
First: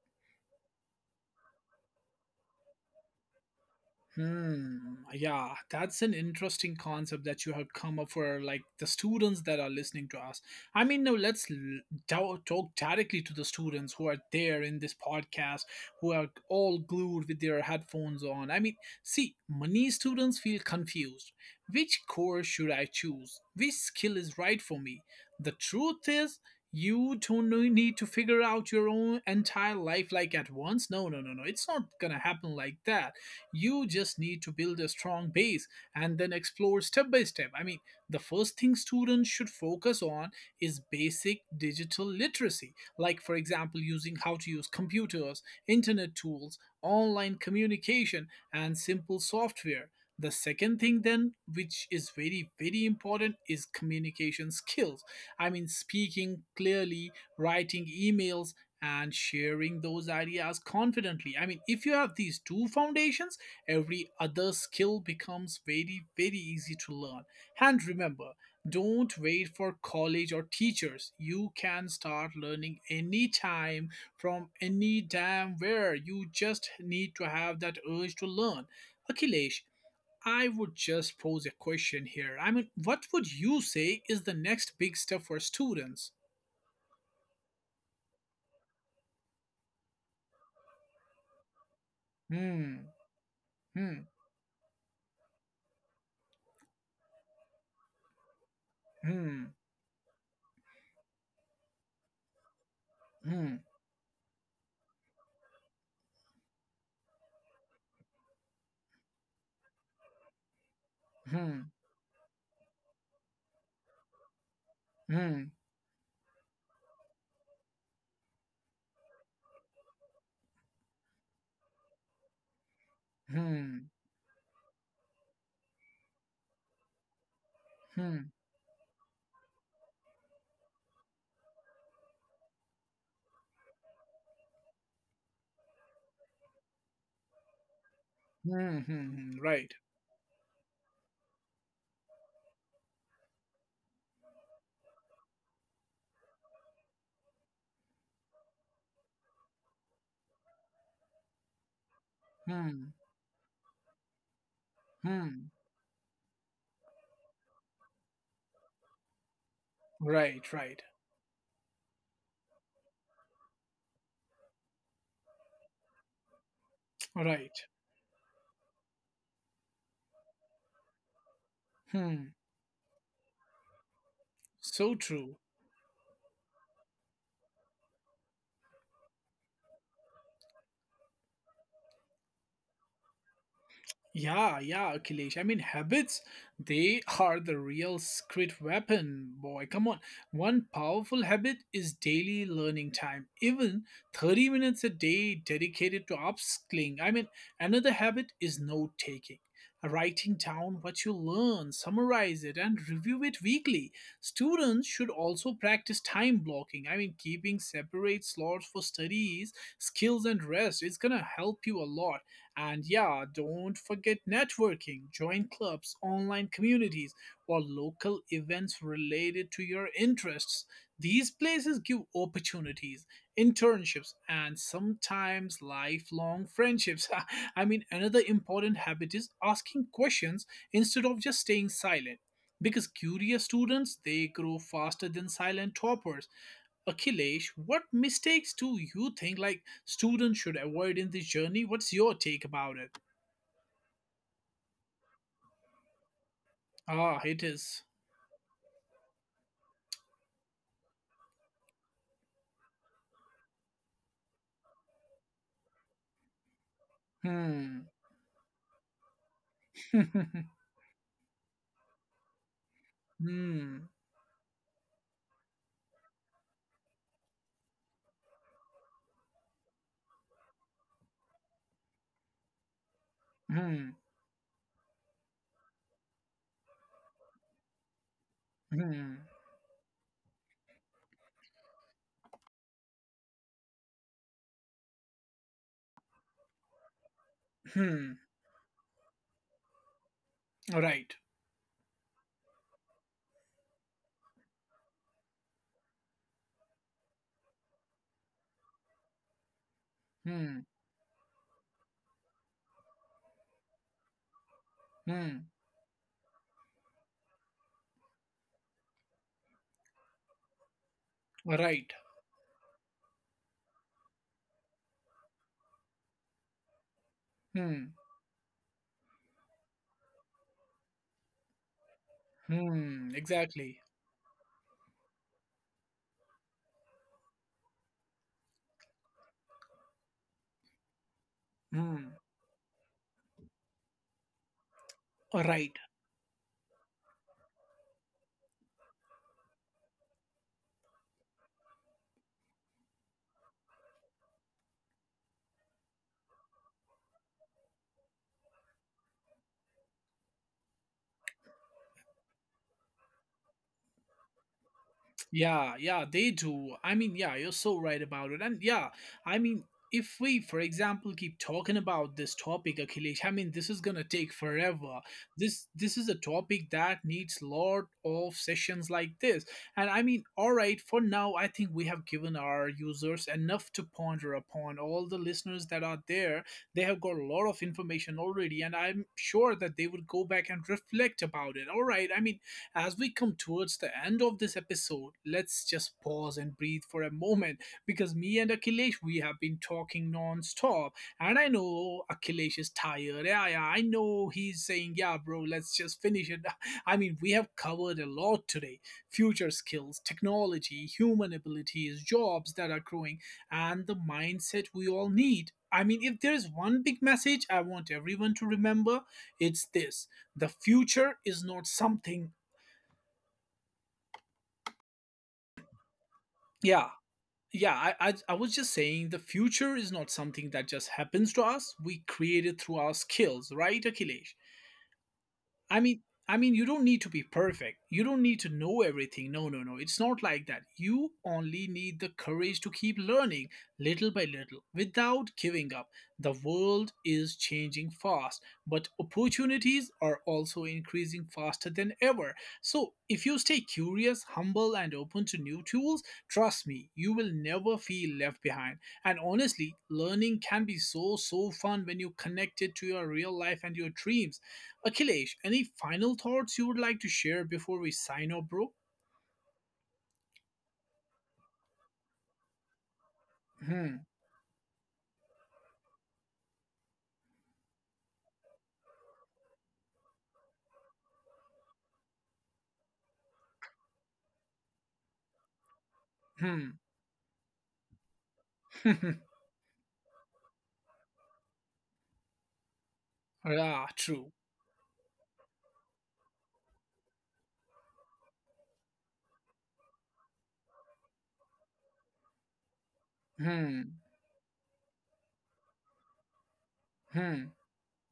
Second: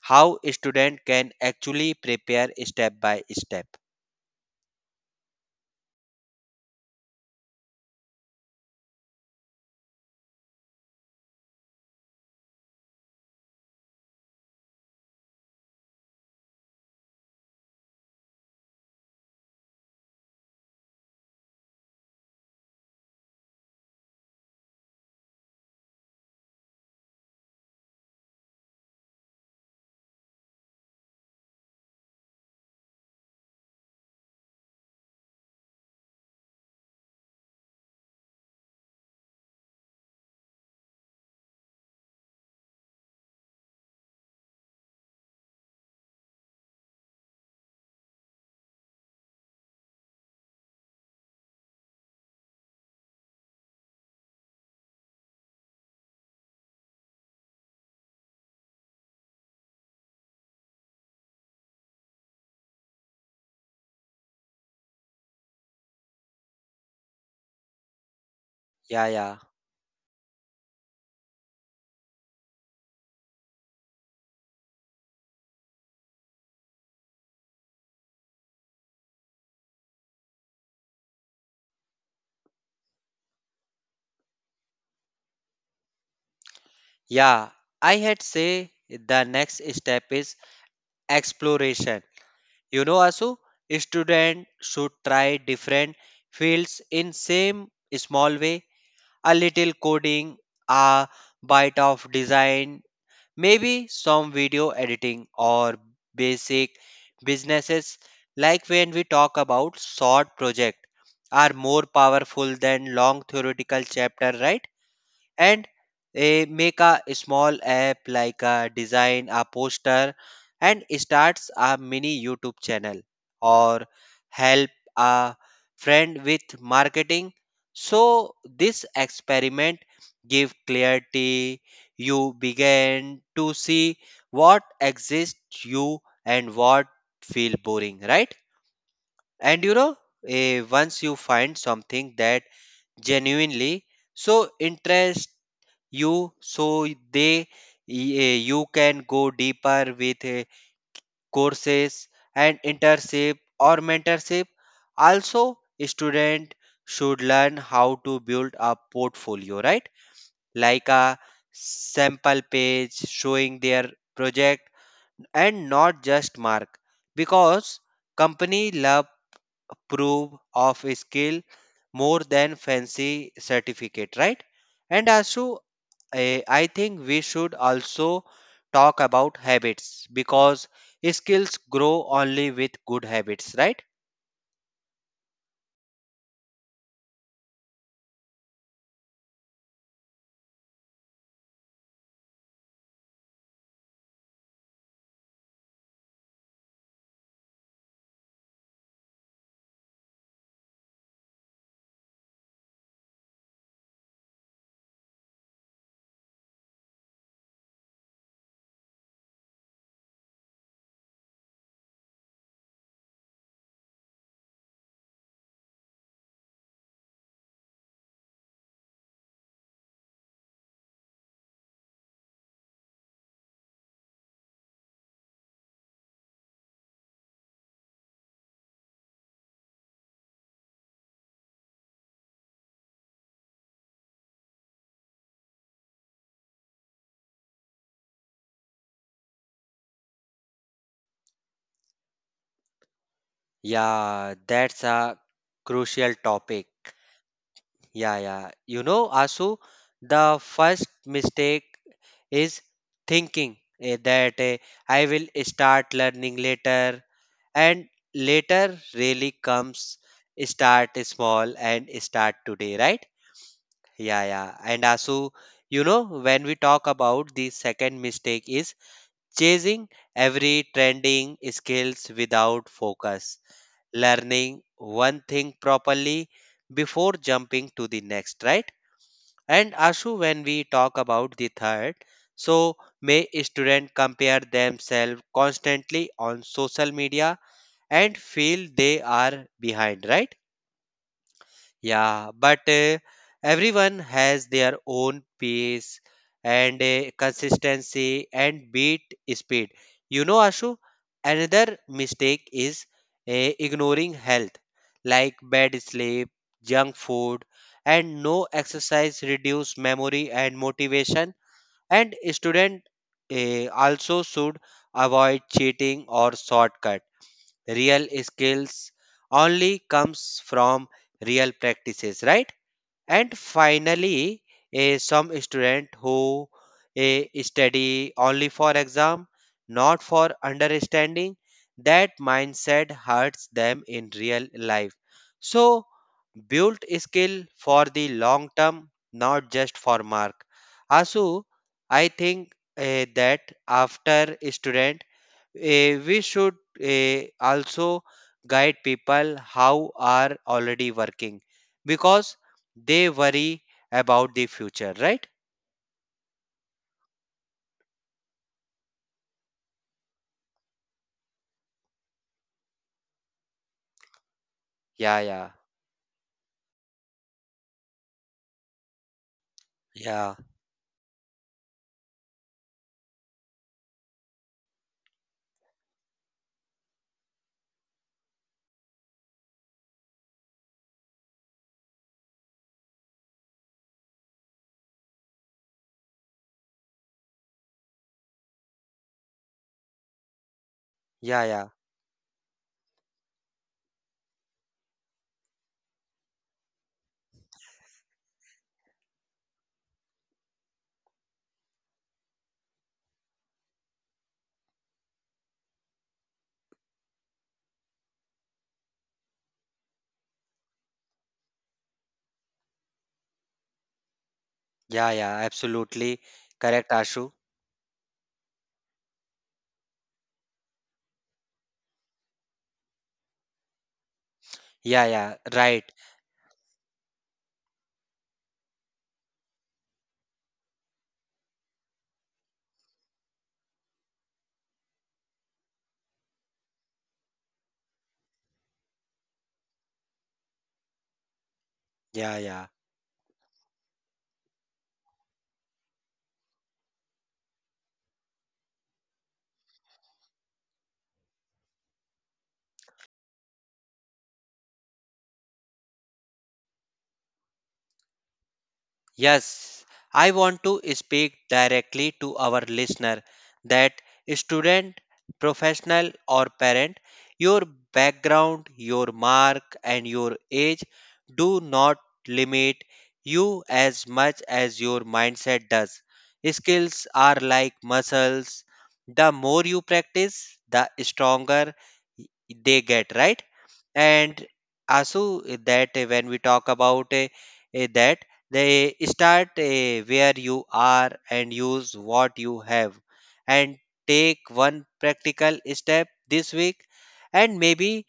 S2: how student can actually prepare step by step.
S1: Hmm. Yeah, that's an interesting concept that you have come up for, like the students that are listening to us. I mean, now let's talk directly to the students who are there in this podcast, who are all glued with their headphones on. I mean, see, many students feel confused. Which course should I choose? Which skill is right for me? The truth is, you don't know- need to figure out your own entire life like at once. No, no, no, no. It's not gonna happen like that. You just need to build a strong base and then explore step by step. I mean, the first thing students should focus on is basic digital literacy, like, for example, using how to use computers, internet tools, online communication, and simple software. The second thing, then, which is very, very important, is communication skills. I mean, speaking clearly, writing emails, and sharing those ideas confidently. I mean, if you have these two foundations, every other skill becomes very, very easy to learn. And remember,
S2: Yeah,
S1: don't
S2: yeah.
S1: wait for college or teachers. You can start learning anytime from any damn where. You just need to have that urge to learn. Akhilesh, I would just pose a question here. I mean, what would you say is the next big step for students?
S2: Yeah, I had say the next step is exploration. You
S1: Hmm,
S2: know, Asu,
S1: hmm,
S2: student should try different fields in same small way, a
S1: hmm,
S2: little coding, a bite of design.
S1: hmm,
S2: Maybe some video editing or basic businesses, like when we talk about short project are
S1: hmm,
S2: more powerful than long theoretical chapter, right?
S1: hmm, hmm,
S2: And make a small app, like a design a poster and starts a mini YouTube channel or
S1: hmm,
S2: help a friend with marketing, so
S1: hmm,
S2: this experiment give clarity. You begin to see what exists you and what feel boring, right?
S1: hmm, hmm,
S2: And
S1: right.
S2: you know, once you find something that genuinely so interest you, so they you can go deeper with courses and
S1: Hmm.
S2: internship or mentorship. Also
S1: Hmm.
S2: student should learn how to build a portfolio, right?
S1: Right, right,
S2: Like a sample page showing their project and not just mark,
S1: right.
S2: because company love proof of skill more
S1: Hmm.
S2: than fancy certificate, right?
S1: So
S2: And
S1: true.
S2: also I think we should also talk about habits, because skills grow only with good habits, right?
S1: Yeah, yeah, Akhilesh. I mean, habits, they [laughs] are the real secret weapon, boy. Come on. One powerful habit is daily learning time, even 30 minutes a day dedicated to upskilling. I mean, another habit is note taking, writing down what you learn, summarize it, and review it weekly. Students should also practice time blocking. I mean, keeping separate slots for studies, skills, and rest is gonna help you a lot. And yeah, don't forget networking. Join clubs, online communities, or local events related to your interests. These places give opportunities, internships, and sometimes lifelong friendships. [laughs] I mean, another important habit is asking questions instead of just staying silent, because curious students, they grow faster than silent toppers. Akhilesh, what mistakes do you think like students should avoid in this journey? What's your take about it?
S2: Yeah, that's a crucial topic.
S1: Ah, it is.
S2: Yeah, yeah. You know, Asu, the first mistake is thinking that I will start learning later,
S1: Hmm.
S2: and later really comes.
S1: [laughs]
S2: Start small and start today, right?
S1: Hmm.
S2: Yeah, yeah. And Asu, you know, when we talk about the second mistake is chasing every trending skills without focus,
S1: Hmm.
S2: learning one thing properly before jumping to the next, right?
S1: Hmm.
S2: And Ashu, when we talk about the third, so may students compare themselves constantly on social media
S1: Hmm.
S2: and feel they are behind, right?
S1: Right.
S2: Yeah, but everyone has their own pace and consistency and beat speed. You know,
S1: Hmm.
S2: Ashu, another mistake is ignoring health, like
S1: Hmm.
S2: bad sleep, junk food, and no exercise reduce memory and motivation.
S1: Right.
S2: And student also should avoid cheating or shortcut.
S1: Hmm.
S2: Real skills only comes from real practices, right?
S1: Hmm.
S2: And
S1: Exactly.
S2: finally some student who study only for exam, not for understanding, that
S1: Hmm.
S2: mindset hurts them in real life.
S1: Right.
S2: So build skill for the long term, not just for mark. Asu, I think that after student we should also guide people how are already working, because they worry about the future, right?
S1: Yeah, yeah, they do. I mean, yeah, you're so right about it. And yeah, I mean, if we, for example, keep talking about this topic, Akhilesh, I mean, this is gonna take forever.
S2: Yeah, yeah.
S1: This is a topic that needs lot of sessions like this. And I mean,
S2: Yeah,
S1: all right, for now, I think we have given our users enough to ponder upon. All the listeners that are there, they have got a lot of information already, and I'm sure that they would go back and reflect about it. All right, I mean, as we come towards the end of this episode, let's just pause and breathe for a moment, because me and Akhilesh, we have been talking non stop. And
S2: yeah.
S1: I
S2: Yeah,
S1: know Akhilesh is tired. Yeah, yeah, I know he's saying, yeah, bro, let's just finish it. [laughs] I mean, we have covered a lot today, future skills, technology, human abilities, jobs that are growing, and the mindset we all need. I mean, if there is one big message I want everyone to remember, it's this, the future is not something.
S2: yeah, yeah, absolutely
S1: Yeah,
S2: correct, Ashu.
S1: yeah. I was just saying, the future is not something that just happens to us. We create it through our skills, right, Akhilesh?
S2: Yeah, yeah,
S1: I
S2: right.
S1: mean, I mean, you don't need to be perfect. You don't need to know everything. No, no, no. It's not like that. You only need the courage to keep learning, little by little, without giving up. The world is changing fast, but opportunities are also increasing faster than ever.
S2: Yeah, yeah.
S1: So, if you stay curious, humble, and open to new tools, trust me, you will never feel left behind. And honestly, learning can be so, so fun when you connect it to your real life and your dreams. Akhilesh, any final thoughts you would like to share before we sign off, bro?
S2: Yes, I want to speak directly to our listener,
S1: Hmm.
S2: that student, professional, or parent, your background, your mark, and your age do not limit you as much as your mindset does.
S1: Hmm.
S2: Skills are like muscles, the
S1: [laughs]
S2: more you practice, the stronger they get, right?
S1: Ah, true.
S2: And Asu, that when we talk about that they start where you are and use what you have, and
S1: Hmm.
S2: take one practical step this week,
S1: Hmm.
S2: and maybe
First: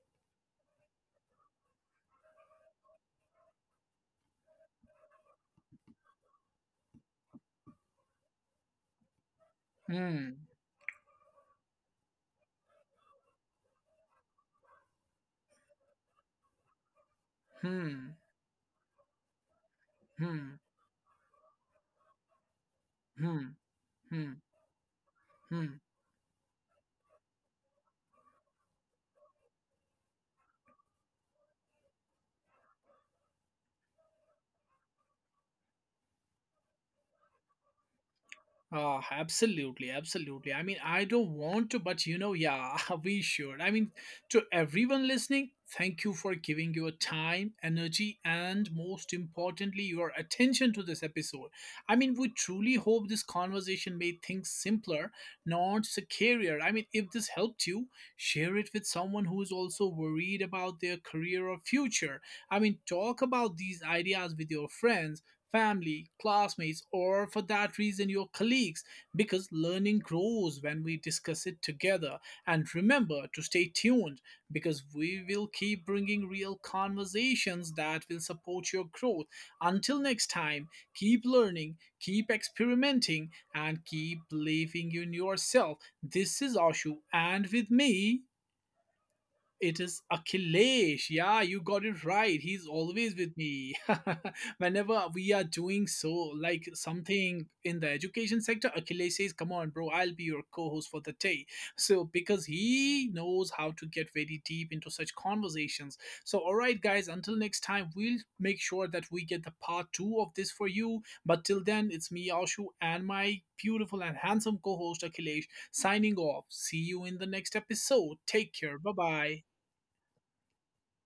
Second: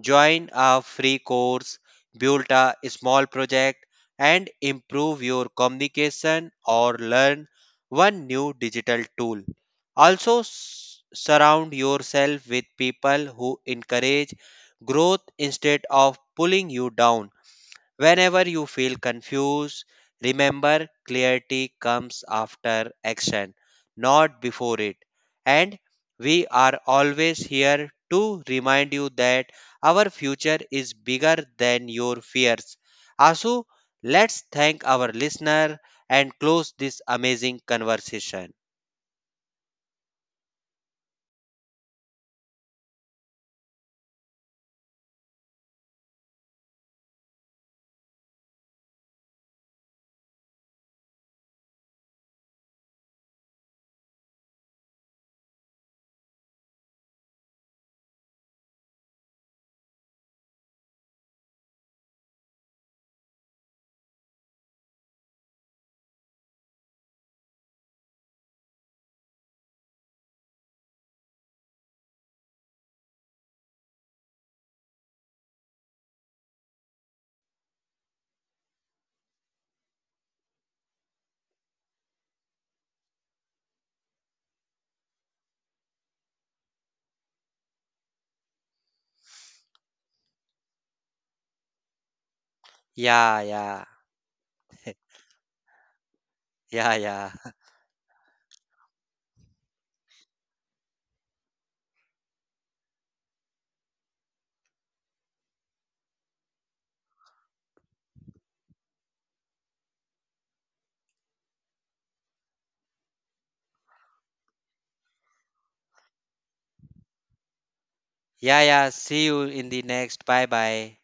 S2: join a free course, build a small project and improve your communication or learn one new digital tool. Also
S1: Hmm.
S2: surround yourself with people who encourage growth instead of pulling you down.
S1: Hmm.
S2: Whenever you feel confused,
S1: Hmm.
S2: remember clarity comes after
S1: Hmm.
S2: action,
S1: Hmm.
S2: not before it.
S1: Hmm.
S2: And we are always here to remind you that our future is bigger than your fears. Asu, let's thank our listener and close this amazing conversation.
S1: Absolutely, absolutely. I mean, I don't want to, but you know, yeah, [laughs] we should. I mean, to everyone listening, thank you for giving your time, energy, and most importantly, your attention to this episode. I mean, we truly hope this conversation made things simpler, not scarier. I mean, if this helped you, share it with someone who is also worried about their career or future. I mean, talk about these ideas with your friends, family, classmates, or for that reason, your colleagues, because learning grows when we discuss it together. And remember to stay tuned, because we will keep bringing real conversations that will support your growth. Until next time, keep learning, keep experimenting, and keep believing in yourself. This is Ashu, and with me, it is Akhilesh. Yeah, you got it right. He's always with
S2: Yeah,
S1: me.
S2: yeah,
S1: [laughs] Whenever we are doing so, like
S2: yeah, yeah.
S1: something
S2: [laughs]
S1: in the education sector, Akhilesh says, come on, bro, I'll be your co host for the day. So, because he knows how to get very deep into such conversations. So, all right, guys, until next time, we'll make sure that we get the part two of this for you. But till then, it's me, Ashu, and my beautiful and handsome co host, Akhilesh, signing off. See you in the next episode. Take
S2: Yeah,
S1: care. Bye
S2: yeah. See
S1: bye.
S2: you in the next. Bye bye.